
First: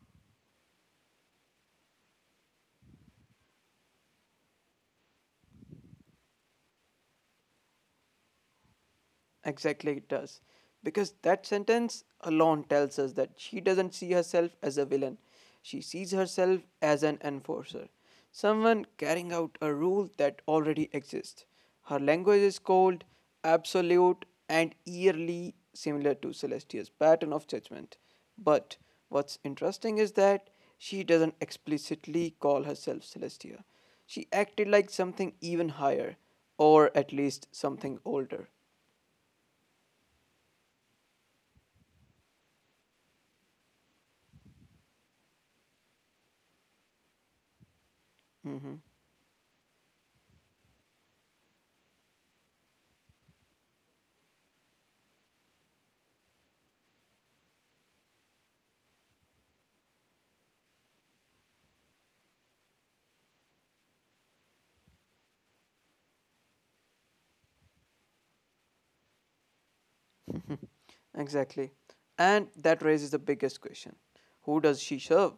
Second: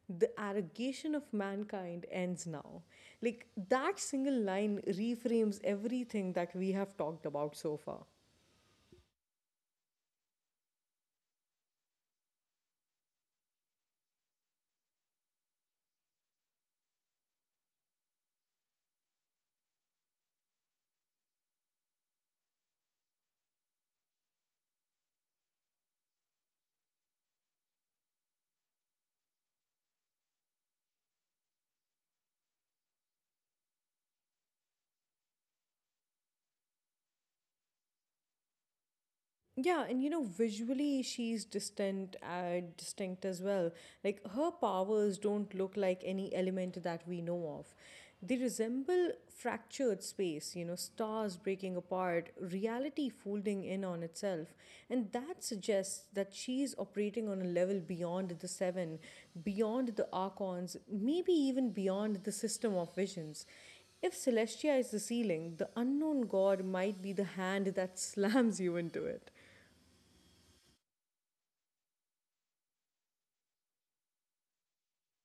[SPEAKER 1] The arrogation of mankind ends now. Like, that single line reframes everything that we have talked about so far.
[SPEAKER 2] Exactly, it does. Because that sentence alone tells us that she doesn't see herself as a villain. She sees herself as an enforcer, someone carrying out a rule that already exists. Her language is cold, absolute, and eerily similar to Celestia's pattern of judgment. But what's interesting is that she doesn't explicitly call herself Celestia. She acted like something even higher, or at least something older.
[SPEAKER 1] Yeah, and you know, visually she's distant, distinct as well. Like her powers don't look like any element that we know of. They
[SPEAKER 2] Mm-hmm.
[SPEAKER 1] resemble fractured space, you know, stars breaking apart, reality folding in on itself. And that suggests that she's operating on a level beyond the seven, beyond the archons, maybe even beyond the system of visions. If Celestia is the ceiling, the unknown god might be the hand that slams you into it.
[SPEAKER 2] Exactly. And that raises the biggest question, who does she serve?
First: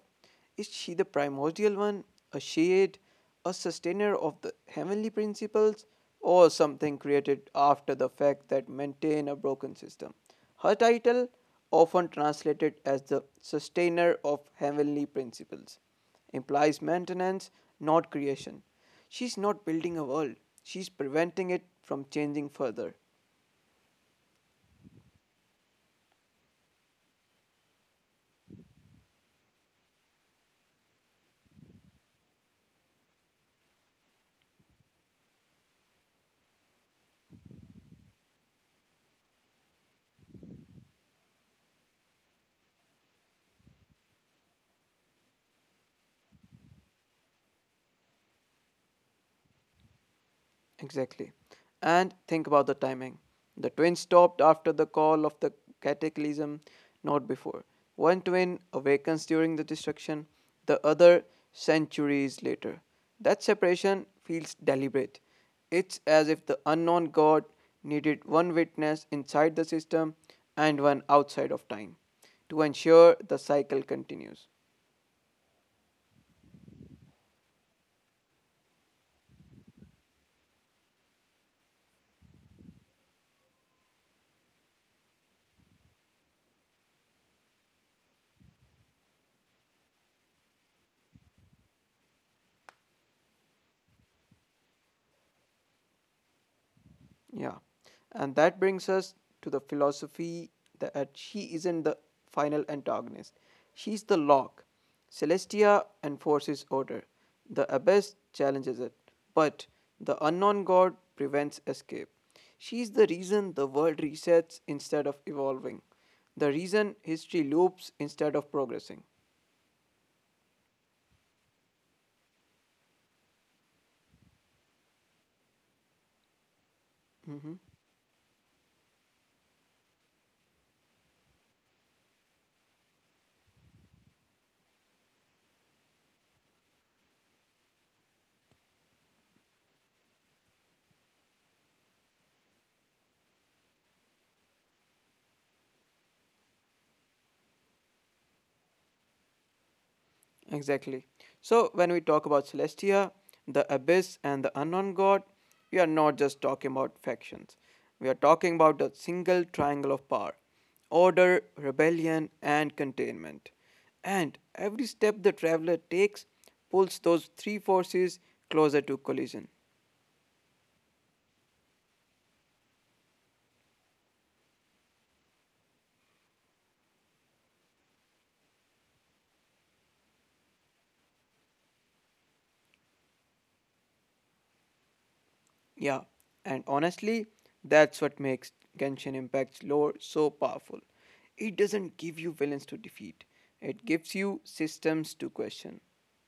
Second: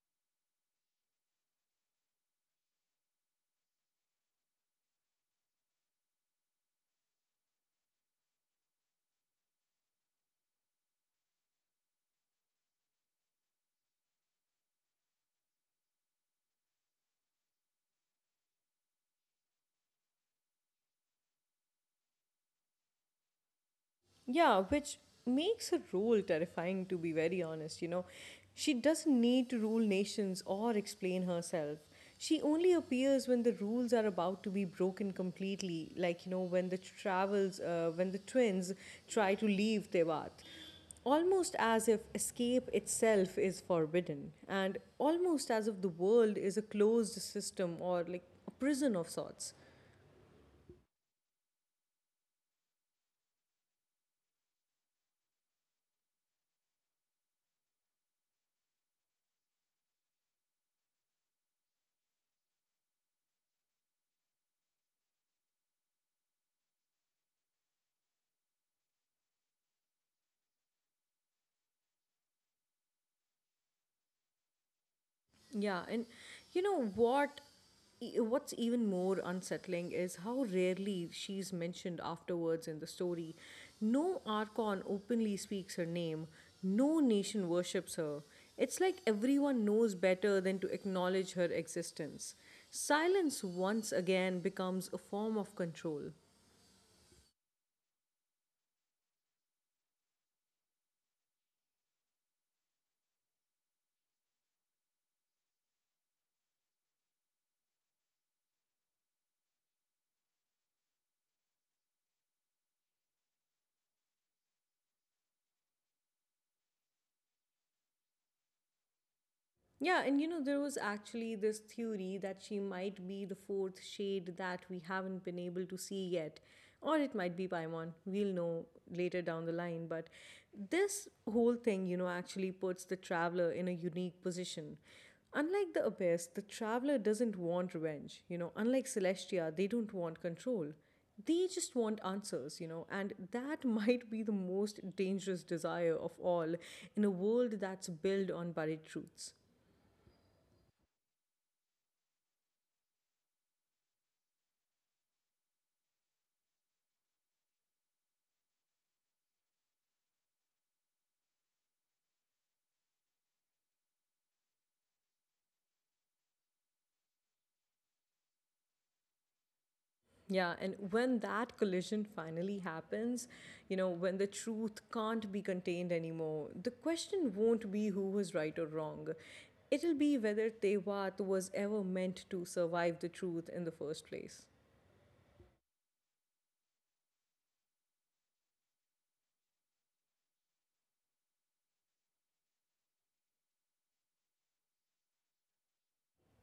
[SPEAKER 2] Is she the primordial one, a shade, a sustainer of the heavenly principles, or something created after the fact that maintain a broken system? Her title, often translated as the sustainer of heavenly principles, implies maintenance, not creation. She's not building a world, she's preventing it from changing further.
[SPEAKER 1] Yeah, which makes her role terrifying, to be very honest. You know, she doesn't need to rule nations or explain herself. She only appears when the rules are about to be broken completely, like, you know, when the twins try to leave Tevat. Almost as if escape itself is forbidden, and almost as if the world is a closed system or like a prison of sorts.
[SPEAKER 2] Exactly. And think about the timing. The twin stopped after the call of the cataclysm, not before. One twin awakens during the destruction, the other centuries later. That separation feels deliberate. It's as if the unknown god needed one witness inside the system and one outside of time to ensure the cycle continues.
[SPEAKER 1] Yeah, and you know what? What's even more unsettling is how rarely she's mentioned afterwards in the story. No Archon openly speaks her name, no nation worships her. It's like everyone knows better than to acknowledge her existence. Silence once again becomes a form of control.
[SPEAKER 2] Yeah. And that brings us to the philosophy that she isn't the final antagonist. She's the lock. Celestia enforces order. The abyss challenges it. But the unknown god prevents escape. She's the reason the world resets instead of evolving. The reason history loops instead of progressing.
[SPEAKER 1] Yeah, and you know, there was actually this theory that she might be the fourth shade that we haven't been able to see yet. Or it might be
[SPEAKER 2] Mm-hmm.
[SPEAKER 1] Paimon. We'll know later down the line. But this whole thing, you know, actually puts the traveler in a unique position. Unlike the Abyss, the traveler doesn't want revenge. You know, unlike Celestia, they don't want control. They just want answers, you know, and that might be the most dangerous desire of all in a world that's built on buried truths.
[SPEAKER 2] Exactly. So, when we talk about Celestia, the Abyss, and the Unknown God, we are not just talking about factions. We are talking about the single triangle of power, order, rebellion, and containment. And every step the traveler takes pulls those three forces closer to collision.
[SPEAKER 1] Yeah, and when that collision finally happens, you know, when the truth can't be contained anymore, the question won't be who was right or wrong. It'll be whether Tewat was ever meant to survive the truth in the first place.
[SPEAKER 2] Yeah, and honestly, that's what makes Genshin Impact's lore so powerful. It doesn't give you villains to defeat, it gives you systems to question.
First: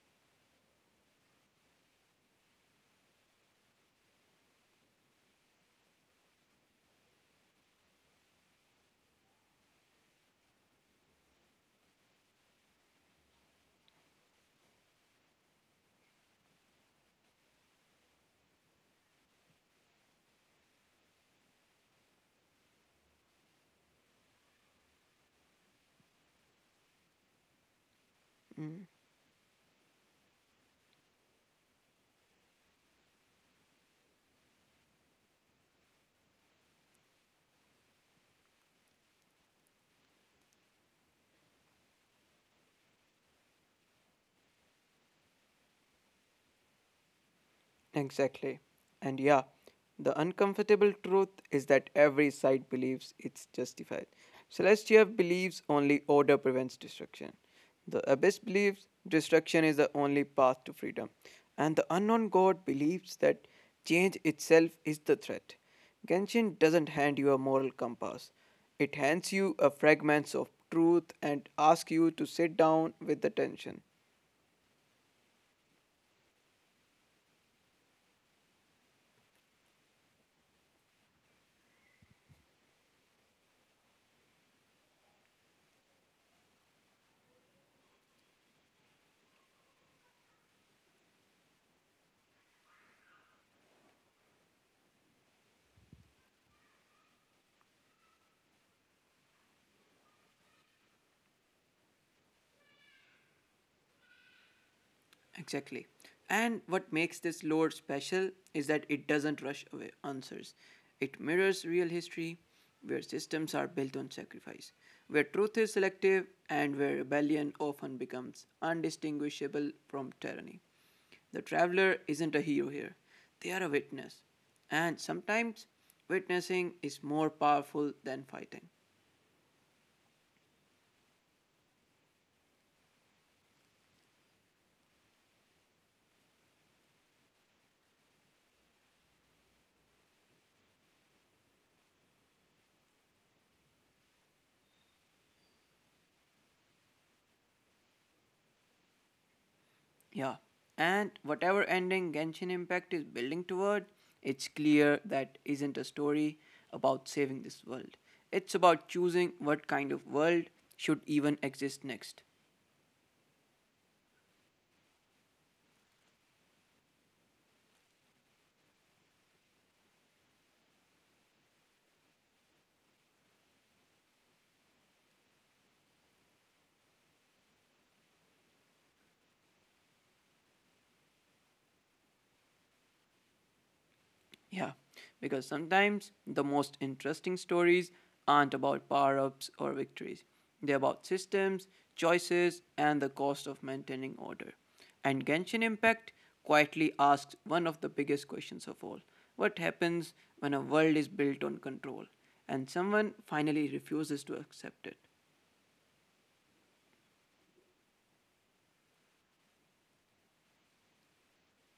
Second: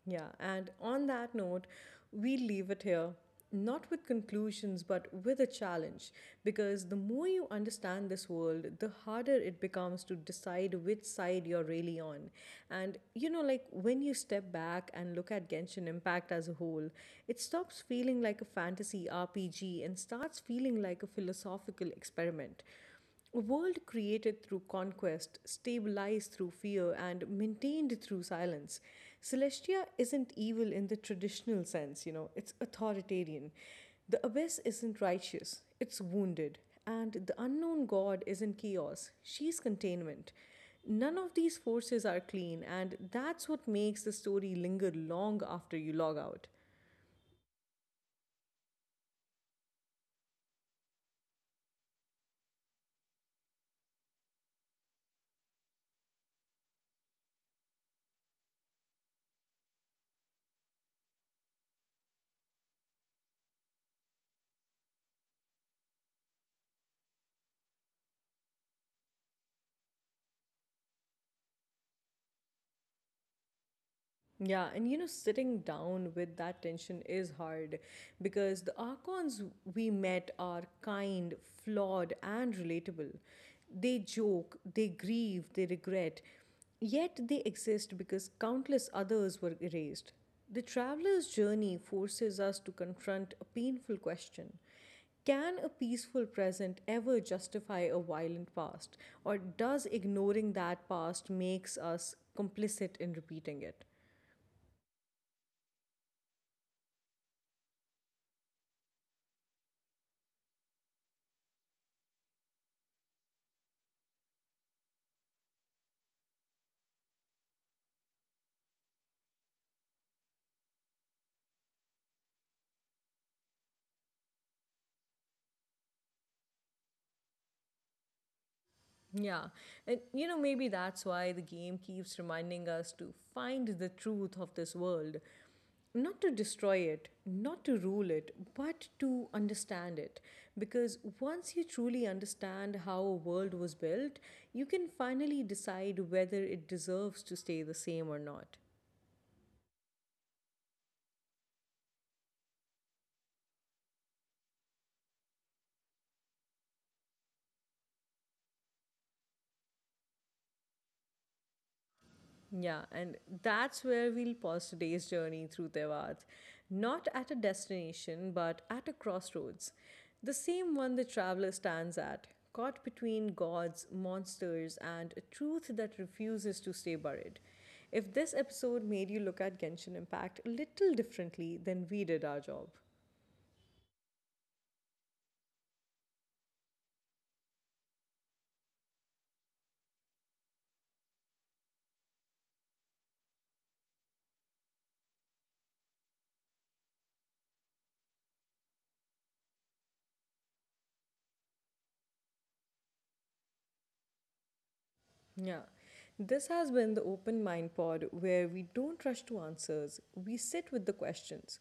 [SPEAKER 1] Yeah, and on that note, we leave it here, not with conclusions, but with a challenge. Because the more you understand this world, the harder it becomes to decide which side you're really on. And you know, like when you step back and look at Genshin Impact as a whole, it stops feeling like a fantasy RPG and starts feeling like a philosophical experiment. A world created through conquest, stabilized through fear, and maintained through silence.
[SPEAKER 2] Mm.
[SPEAKER 1] Celestia isn't evil in the traditional sense, you know, it's authoritarian. The abyss isn't righteous, it's wounded. And the unknown god isn't chaos, she's containment. None of these forces are clean, and that's what makes the story linger long after you log out.
[SPEAKER 2] Exactly. And yeah, the uncomfortable truth is that every side believes it's justified. Celestia believes only order prevents destruction. The Abyss believes destruction is the only path to freedom. And the Unknown God believes that change itself is the threat. Genshin doesn't hand you a moral compass, it hands you a fragments of truth and asks you to sit down with the tension.
[SPEAKER 1] Yeah, and you know, sitting down with that tension is hard because the Archons we met are kind, flawed, and relatable. They joke, they grieve, they regret, yet they exist because countless others were erased. The traveler's journey forces us to confront a painful question. Can a peaceful present ever justify a violent past, or does ignoring that past makes us complicit in repeating it?
[SPEAKER 2] Exactly. And what makes this lore special is that it doesn't rush away answers. It mirrors real history, where systems are built on sacrifice, where truth is selective, and where rebellion often becomes undistinguishable from tyranny. The traveler isn't a hero here, they are a witness. And sometimes, witnessing is more powerful than fighting.
[SPEAKER 1] Yeah. And you know, maybe that's why the game keeps reminding us to find the truth of this world. Not to destroy it, not to rule it, but to understand it. Because once you truly understand how a world was built, you can finally decide whether it deserves to stay the same or not.
[SPEAKER 2] Yeah. And whatever ending Genshin Impact is building toward, it's clear that isn't a story about saving this world. It's about choosing what kind of world should even exist next.
[SPEAKER 1] Yeah, and that's where we'll pause today's journey through Tevat. Not at a destination, but at a crossroads. The same one the traveler stands at, caught between gods, monsters, and a truth that refuses to stay buried. If this episode made you look at Genshin Impact a little differently, then we did our job.
[SPEAKER 2] Yeah, because sometimes the most interesting stories aren't about power ups or victories. They're about systems, choices, and the cost of maintaining order. And Genshin Impact quietly asks one of the biggest questions of all, what happens when a world is built on control and someone finally refuses to accept it?
[SPEAKER 1] Yeah. This has been the Open Mind Pod where we don't rush to answers, we sit with the questions.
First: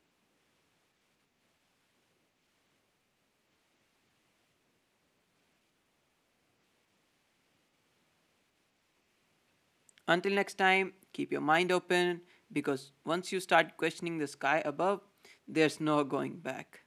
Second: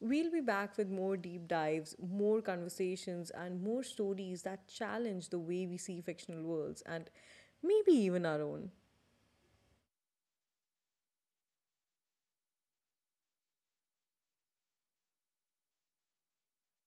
[SPEAKER 1] We'll be back with more deep dives, more conversations, and more stories that challenge the way we see fictional worlds and maybe even our own.
[SPEAKER 2] Until next time, keep your mind open because once you start questioning the sky above, there's no going back.